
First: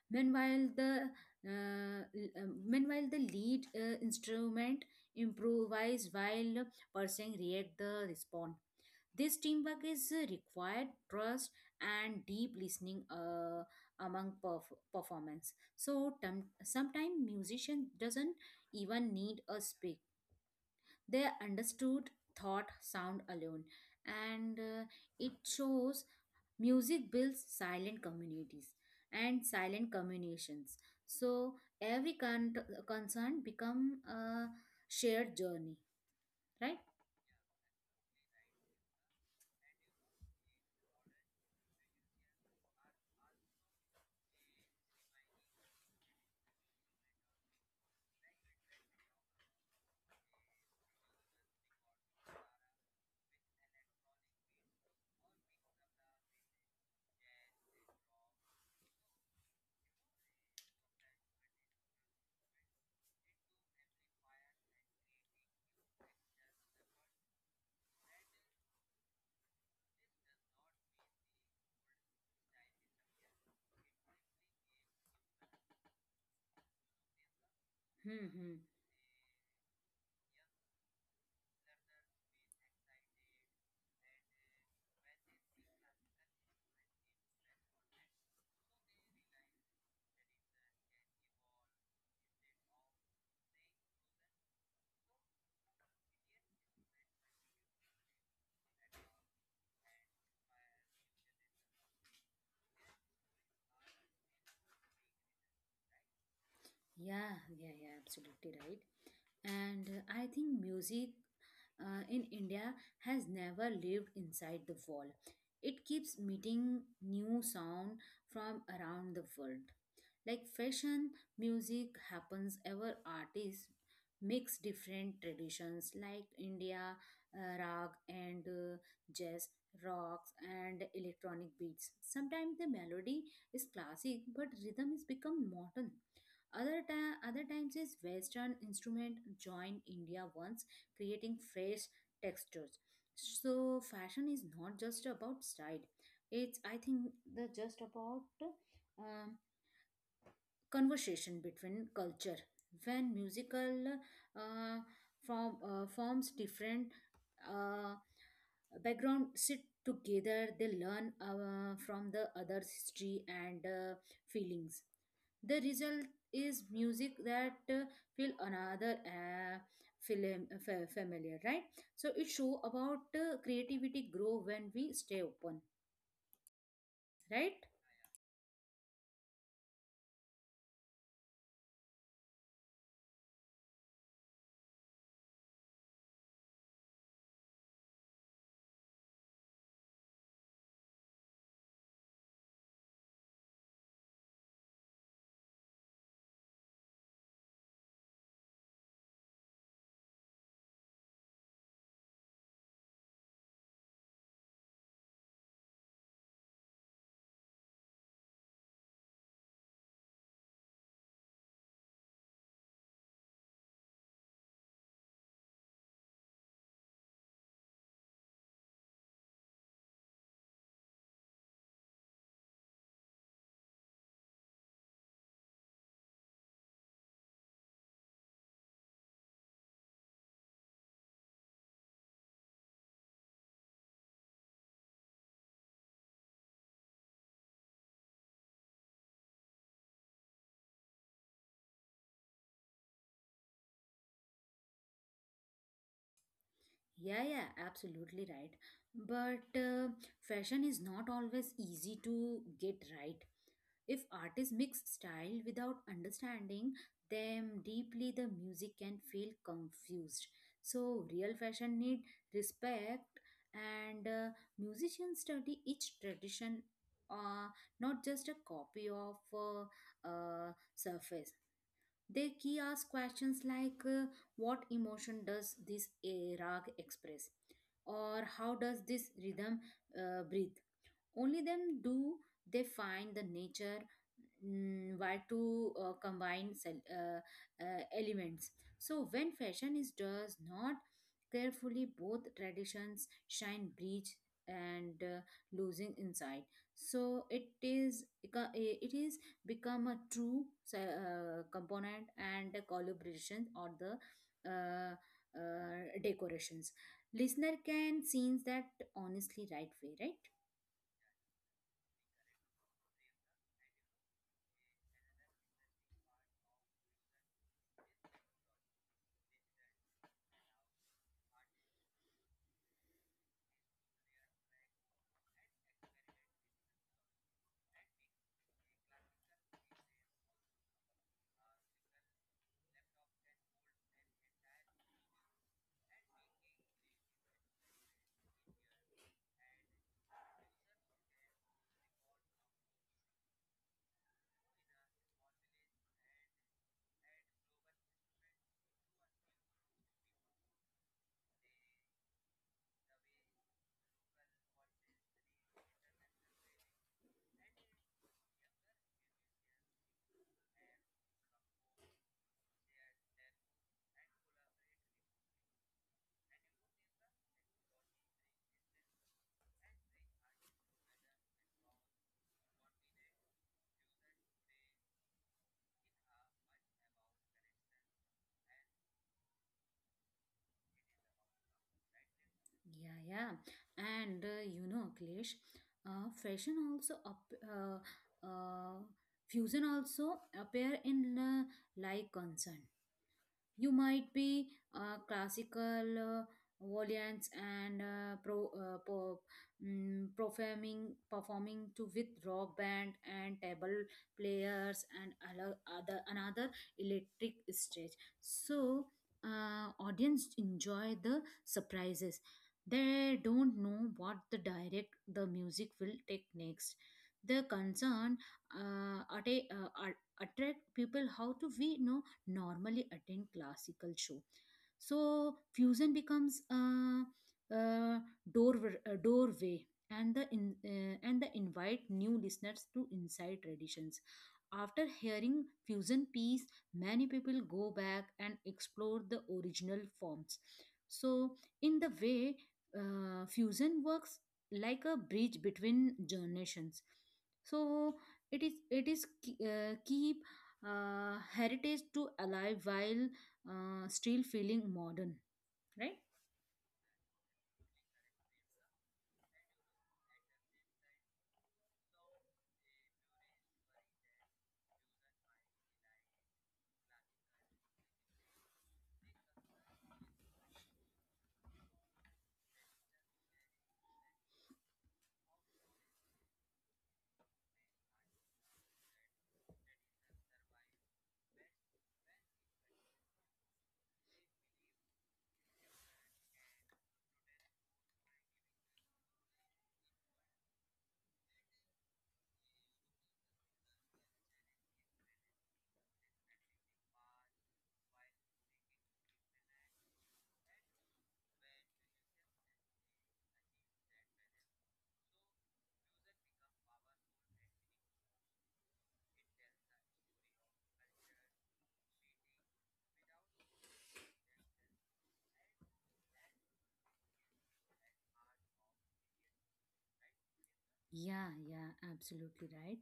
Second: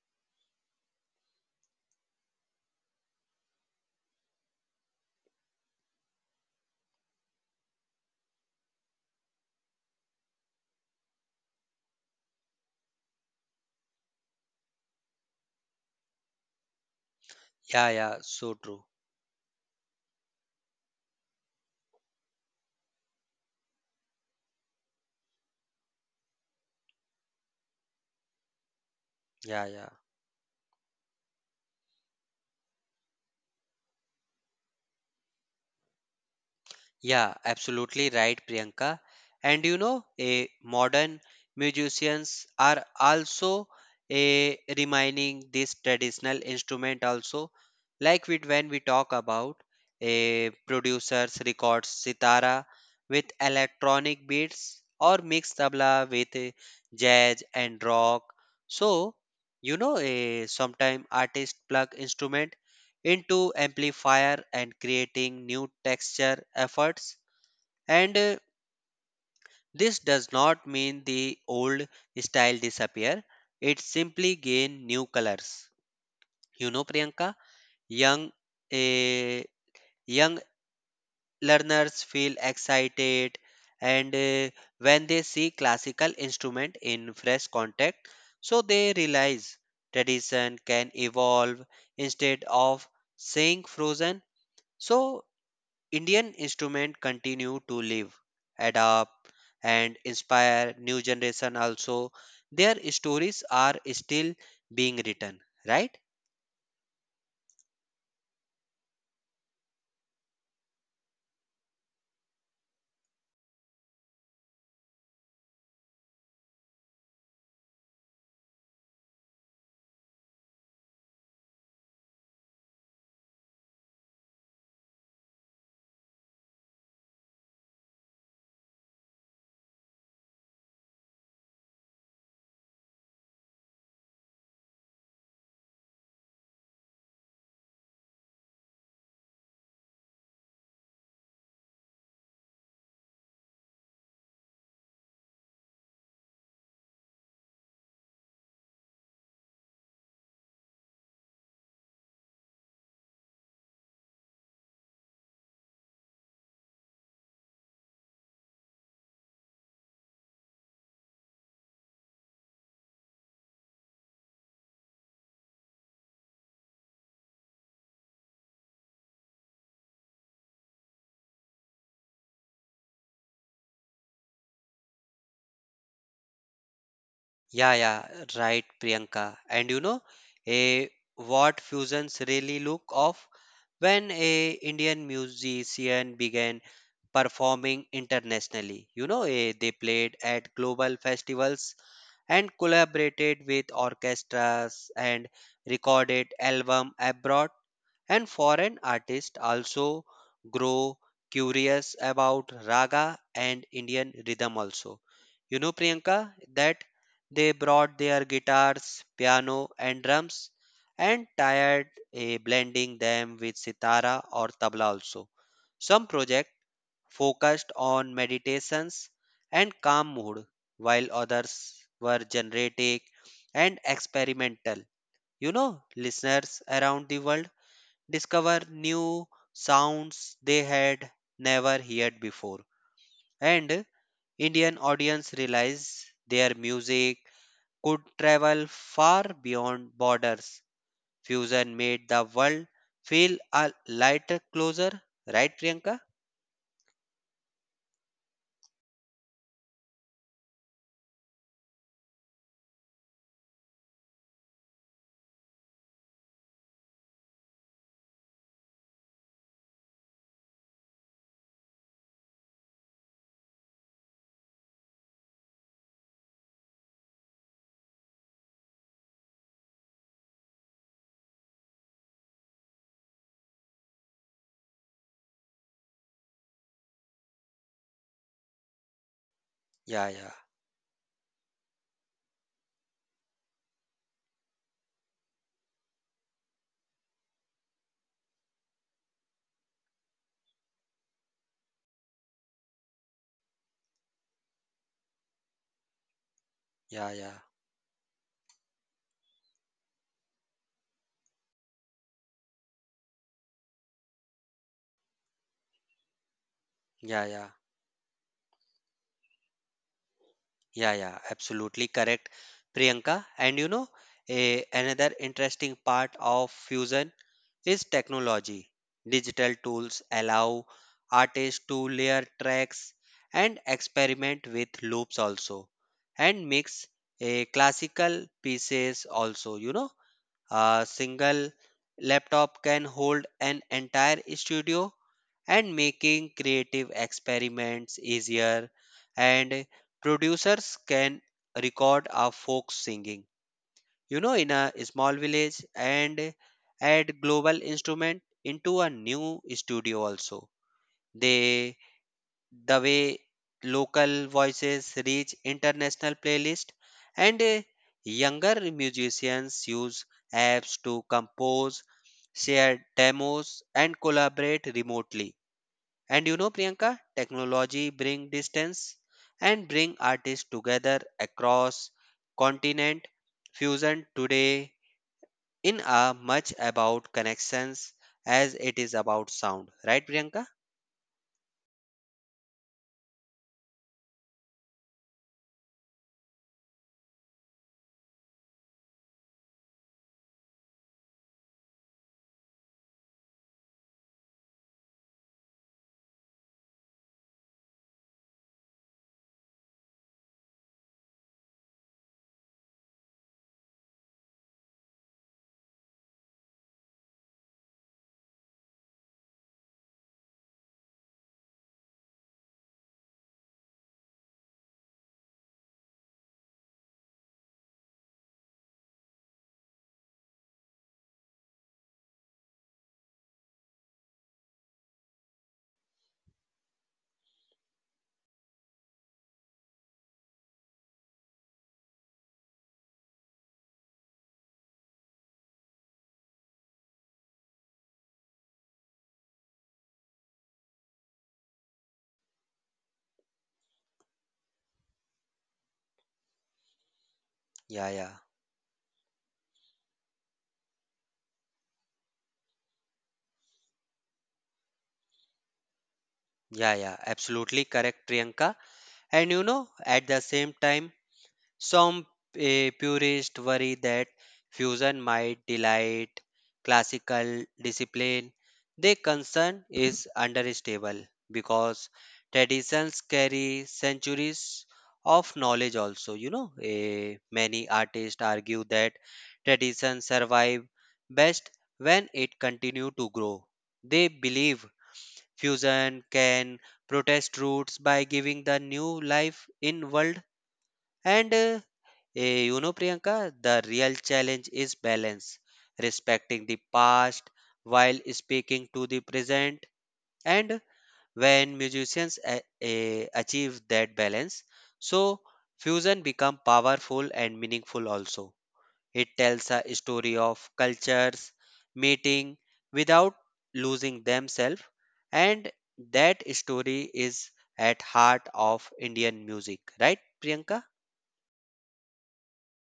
Meanwhile, the meanwhile the lead instrument improvise while person react the respond. This teamwork is required trust and deep listening among performance. So sometimes musician Yeah, yeah, doesn't so true. even need a speak. They understood thought sound alone, and it shows music builds silent communities and Yeah, yeah. silent communications. So every con- concern become a shared journey, right? Yeah, absolutely right, Priyanka. And you know, a modern musicians are also a reminding this traditional instrument also. Like with when we talk about a producers records sitara with electronic beats or mix tabla with jazz and rock. So you know, a sometime artist plug instrument into amplifier and creating new texture efforts and this does not mean the old style disappear. It simply gain new colors, you know, Priyanka. Hmm, young hmm. eh, Young learners feel excited and when they see classical instrument in fresh context, so they realize tradition can evolve instead of saying frozen. So Indian instruments continue to live, adapt, and inspire new generation also. Their stories are still being written, right? Yeah, yeah, yeah, absolutely right. And I think music in India has never lived inside the wall. It keeps meeting new sound from around the world like fashion. Music happens ever artists mix different traditions like india rag and jazz, rocks and electronic beats. Sometimes the melody is classic but rhythm is become modern. Other times is western instrument join india once, creating fresh textures. So fashion is not just about style, it's I think the just about um, conversation between culture. When musical uh, forms different uh, background sit together, they learn from the other's history and feelings. The result is music that feel another familiar, right? So it show about creativity grow when we stay open, right? Yeah, yeah, right, Priyanka. And you know, a what fusions really look of when a Indian musician began performing internationally. You know, they played at global festivals and collaborated with orchestras and recorded album abroad, and foreign artists also grow curious about raga and indian rhythm also. You know, Priyanka, that they brought their guitars, piano, and drums and tired blending them with sitara or tabla also. Some projects focused on meditations and calm mood, while others were generative and experimental. You know, listeners around the world discover new sounds they had never heard before, and Indian audience realize their music could travel far beyond borders. Fusion made the world feel a lighter, closer, right, Priyanka? Yeah, yeah, absolutely right. But fashion is not always easy to get right. If artists mix style without understanding them deeply, the music can feel confused. So, real fashion need respect, and musicians study each tradition, uh, not just a copy of surface. They key ask questions like what emotion does this eh, rag express? Or how does this rhythm Yeah, yeah, breathe? Only then do they find the nature mm, where to combine elements. So when fashion is does not carefully, both traditions shine breach and losing inside. yeah, So yeah, it is become a true component and a collaboration or the uh, decorations. yeah, yeah. Listener can sense that honestly right way, right? Yeah, absolutely correct, Priyanka. And you know, a, another interesting part of fusion is technology. Digital tools allow artists to layer tracks and experiment with loops also, and mix a classical pieces also. You know, a single laptop can hold an entire studio and making creative experiments easier, and producers can record a folk singing, you know, in a small village and add global instrument into a new studio also. They the way local voices reach international playlists, and younger musicians use apps to compose, share demos, and collaborate remotely. And you know, Priyanka, technology bring distance and bring artists together across continent. Fusion today in a much about connections as it is about sound, right, Priyanka? Yeah, yeah. And you know, Klesh, uh, fashion also up, uh, uh, fusion also appear in like concern. You might be classical violins and pro, po, mm, performing performing to with rock band and table players and other another electric stage. So audience enjoy the surprises. They don't know what the direct the music will take next. The concern uh, atta- uh, attract people how to we know normally attend classical show. So fusion becomes a door, a doorway, and the in, and the invite new listeners to inside traditions. After hearing fusion piece, many people go back and explore the original forms. So in the way fusion works like a bridge between generations. yeah So yeah it is keep heritage to alive while still feeling modern, right? yeah yeah absolutely correct, Priyanka. And you know, at the same time some purists worry that fusion might delight classical discipline. Their concern is understandable because traditions carry centuries of knowledge also. You know, many artists argue that traditions survive best when it continue to grow. They believe fusion can protest roots by giving the new life in world and you know, Priyanka, the real challenge is balance, respecting the past while speaking to the present. And when musicians achieve that balance, so fusion become powerful and meaningful also. It tells a story of cultures meeting without losing themselves, and that story is at heart of Indian music, right, Priyanka? Yeah, yeah, absolutely right.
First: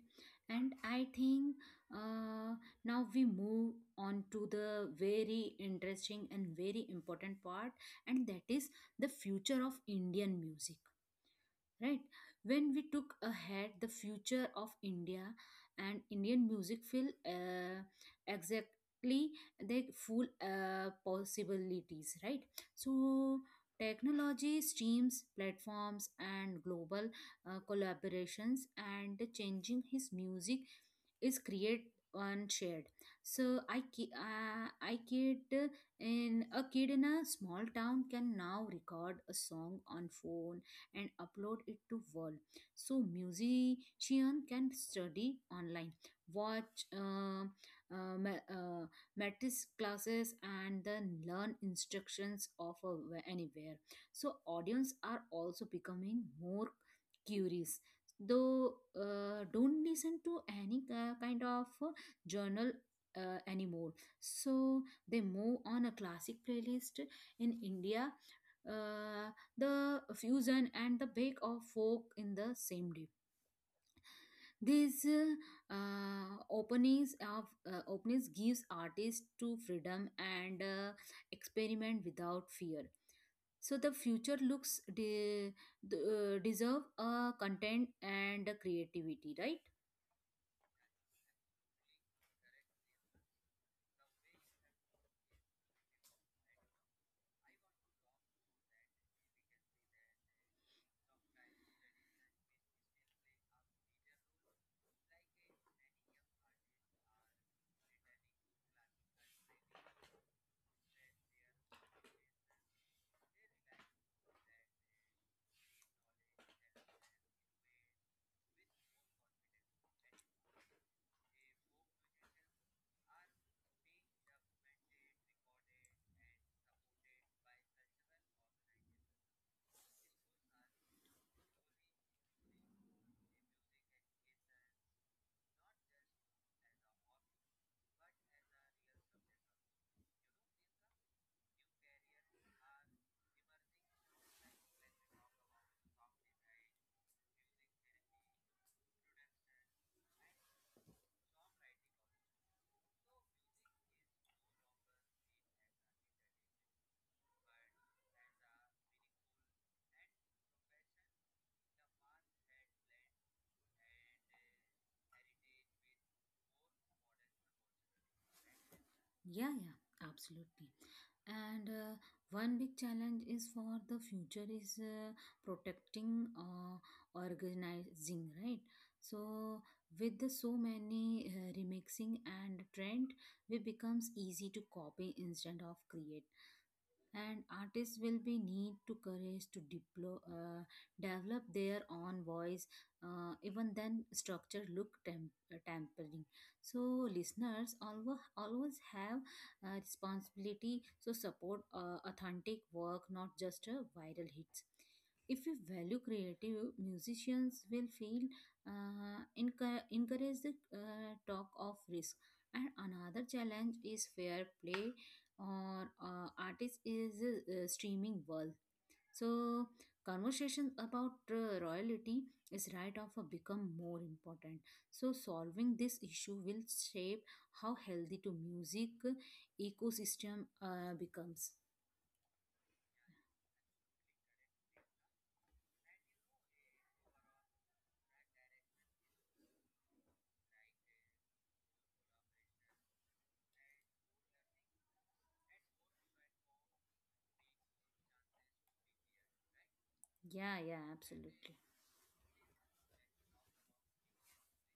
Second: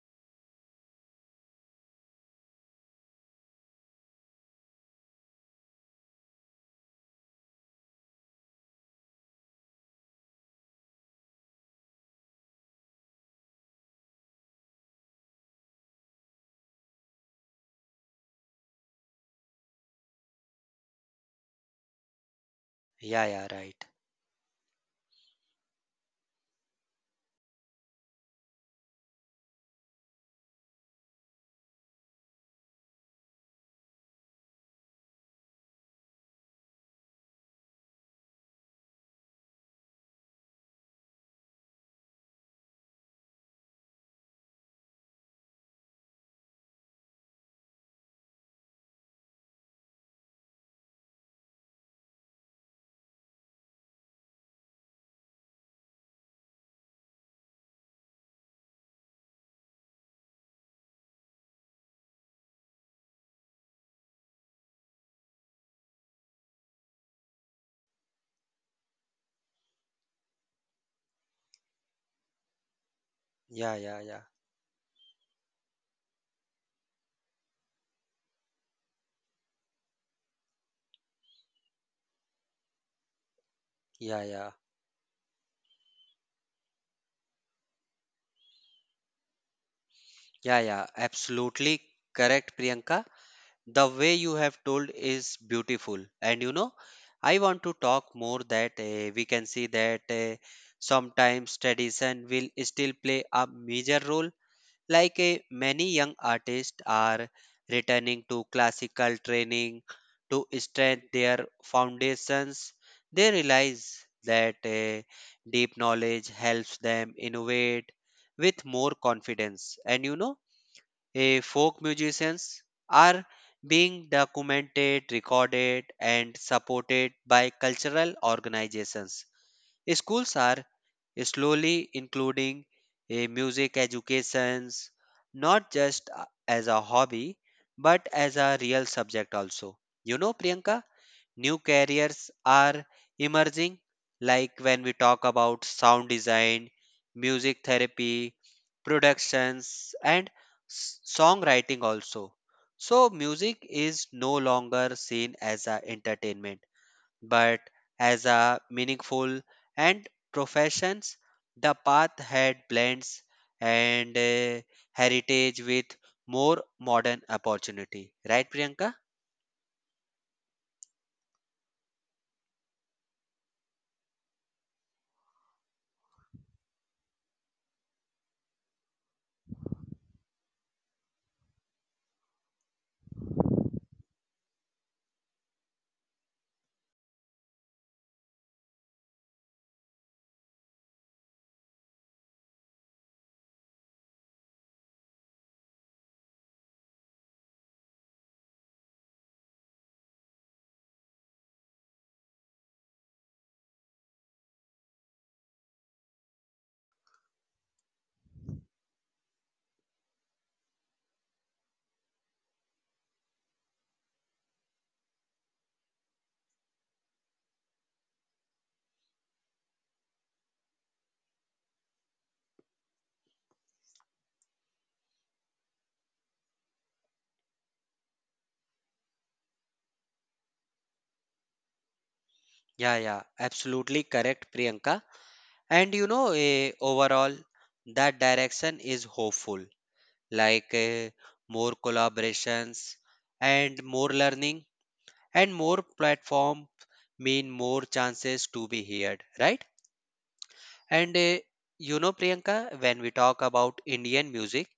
And I think uh, now we move on to the very interesting and very important part, and that is the future of Indian music, right? When we took ahead the future of india and indian music feel uh, exactly the full possibilities, right? Yeah, So yeah, right. technology streams platforms and global collaborations and the changing his music is create and shared. So I ki- I kid in a small town can now record a song on phone and upload it to world. So musician can study online, watch uh, ma- uh, matrix classes and then learn instructions of anywhere. So audience are also becoming more curious though don't listen to any kind of journal anymore. So they move on a classic playlist in india, uh, the fusion and the bake of folk in the same day. Yeah, yeah. Yeah, These openings gives artists to freedom and experiment without fear. So the Yeah, future yeah, looks deserve a content and a creativity, right? yeah, absolutely correct, Priyanka. The way you have told is beautiful, and you know, I want to talk more that we can see that sometimes tradition will still play a major role. Like many young artists are returning to classical training to strengthen their foundations, they realize that deep knowledge helps them innovate with more confidence. And you know, folk musicians are being documented, recorded, and supported by cultural organizations. Schools are slowly including a music educations, not just as a hobby but as a real subject also. You know, Priyanka, new careers are emerging, like when we talk about sound design, music therapy, productions, and songwriting also. So, music is no longer seen as a entertainment but as a meaningful and professions, the path had blends and heritage with more modern opportunity, right, Priyanka? Yeah, yeah, absolutely. And one big challenge is for the future is protecting organizing, right? So with the so many remixing and trend, it becomes easy to copy instead of creating. And artists will be need to courage to develop their own voice even then structure look tampering. So listeners always have a responsibility so support authentic work, not just viral hits. If we value creative, musicians will feel encourage the talk of risk. And another challenge is fair play or artist is streaming world. So conversations about royalty is right off become more important. So solving this issue will shape how healthy to music ecosystem becomes. Yeah, yeah, absolutely correct, Priyanka. And you know, overall that direction is hopeful, like more collaborations and more learning and more platform mean more chances to be heard, right? Yeah, yeah, And absolutely. you know, Priyanka, when we talk about Indian music,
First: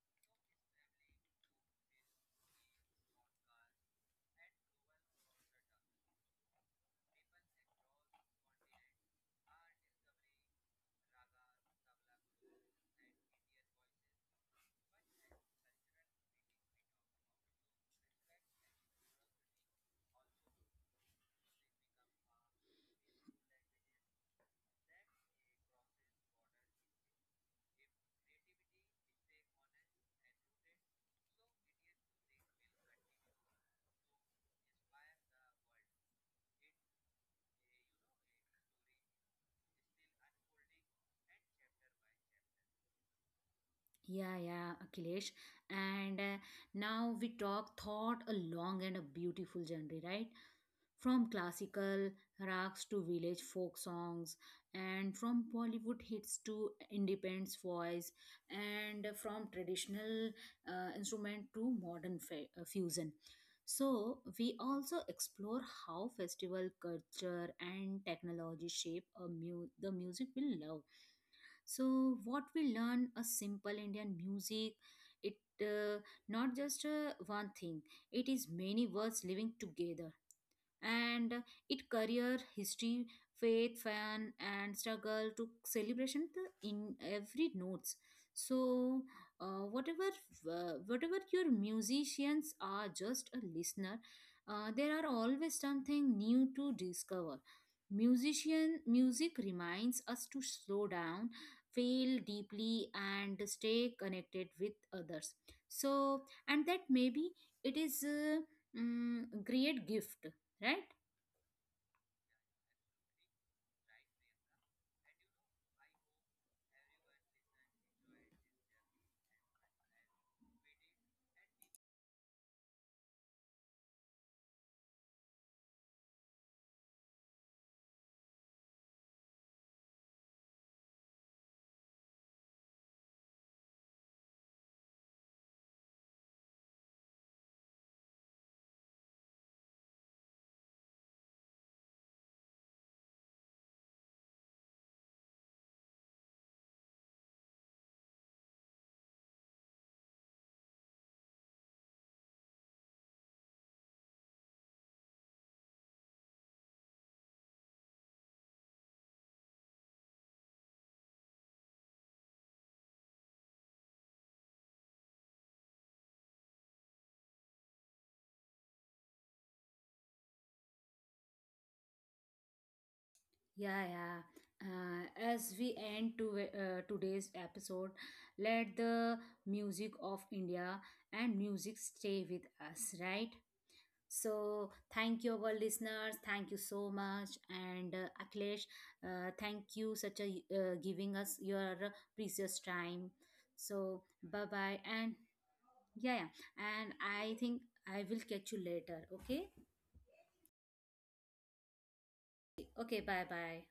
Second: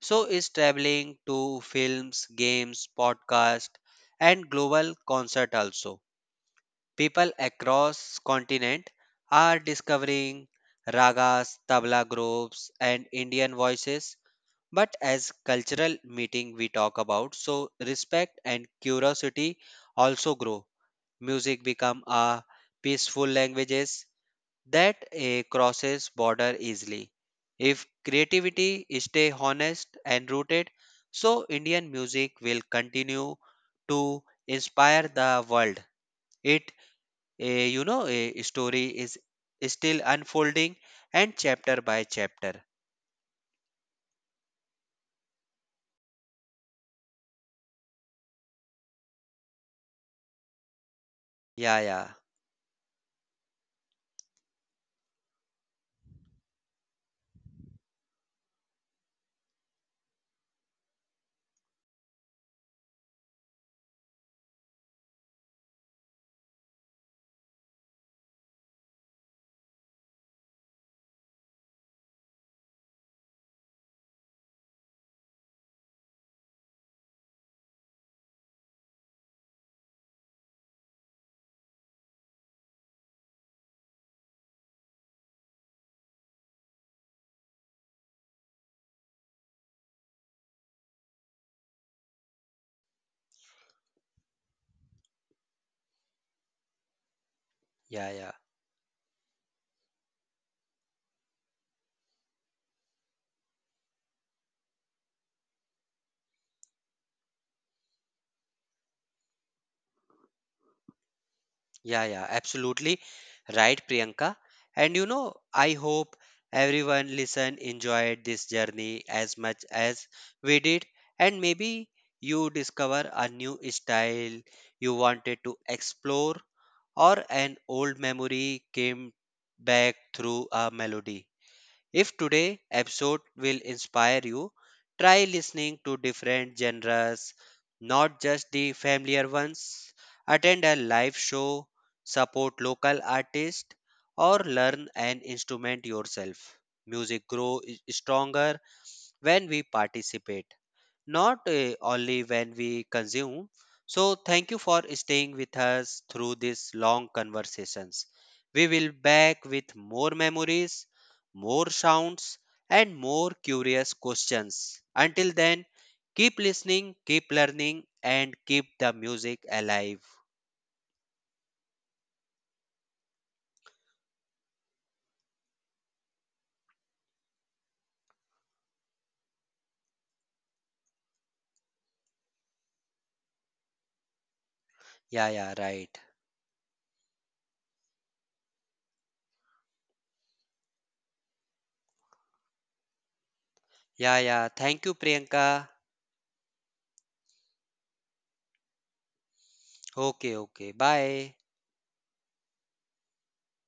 so is traveling to films, games, podcast, and global concert also. People across continent are discovering ragas, tabla groups, and Indian voices. But as cultural meeting we talk about, so respect and curiosity also grow. Music become a peaceful languages that crosses border easily. If creativity stay honest and rooted, so indian music will continue to inspire the world. it you know, a story is still unfolding, and chapter by chapter. Yeah, yeah, Akhilesh. And now we talk thought a long and a beautiful journey, right? From yeah classical yeah rocks to village folk songs, and from Bollywood hits to independent voice, and from traditional instrument to modern fusion. So, we also explore how festival culture and technology shape the music we love. So, what we learn a simple Indian music, it uh, not just one thing, it is many words living together. And it career history, faith fan and struggle to celebration the, in every notes. So uh, whatever whatever your musicians are just a listener, there are always something new to discover. yeah yeah Musician music reminds us to slow down, feel deeply and stay connected with others. So and that maybe it is a mm, great gift, right? yeah, absolutely right, Priyanka. And you know, I hope everyone listen enjoyed this journey as much as we did, and maybe you discover a new style you wanted to explore, or an old memory came back through a melody. If today episode will inspire you, try listening to different genres, not just the familiar ones. Attend a live show, support local artists, or learn an instrument yourself. Music grows stronger when we participate, not only when we consume. So, thank you for staying with us through these long conversations. We will back with more memories, more sounds, and more curious questions. Until then, keep listening, keep learning, and keep the music alive. Yeah, yeah. Uh, as we end to, today's episode, let the music of India and music stay with us, right? So, thank Yeah, you, yeah, our right. listeners. Thank you so much. And Akhilesh, thank you such a giving us your precious time. So, Yeah, bye yeah. bye. Thank you, And Priyanka. yeah, yeah. And I think I will catch you later. Okay. Okay, okay. Bye. OK，拜拜。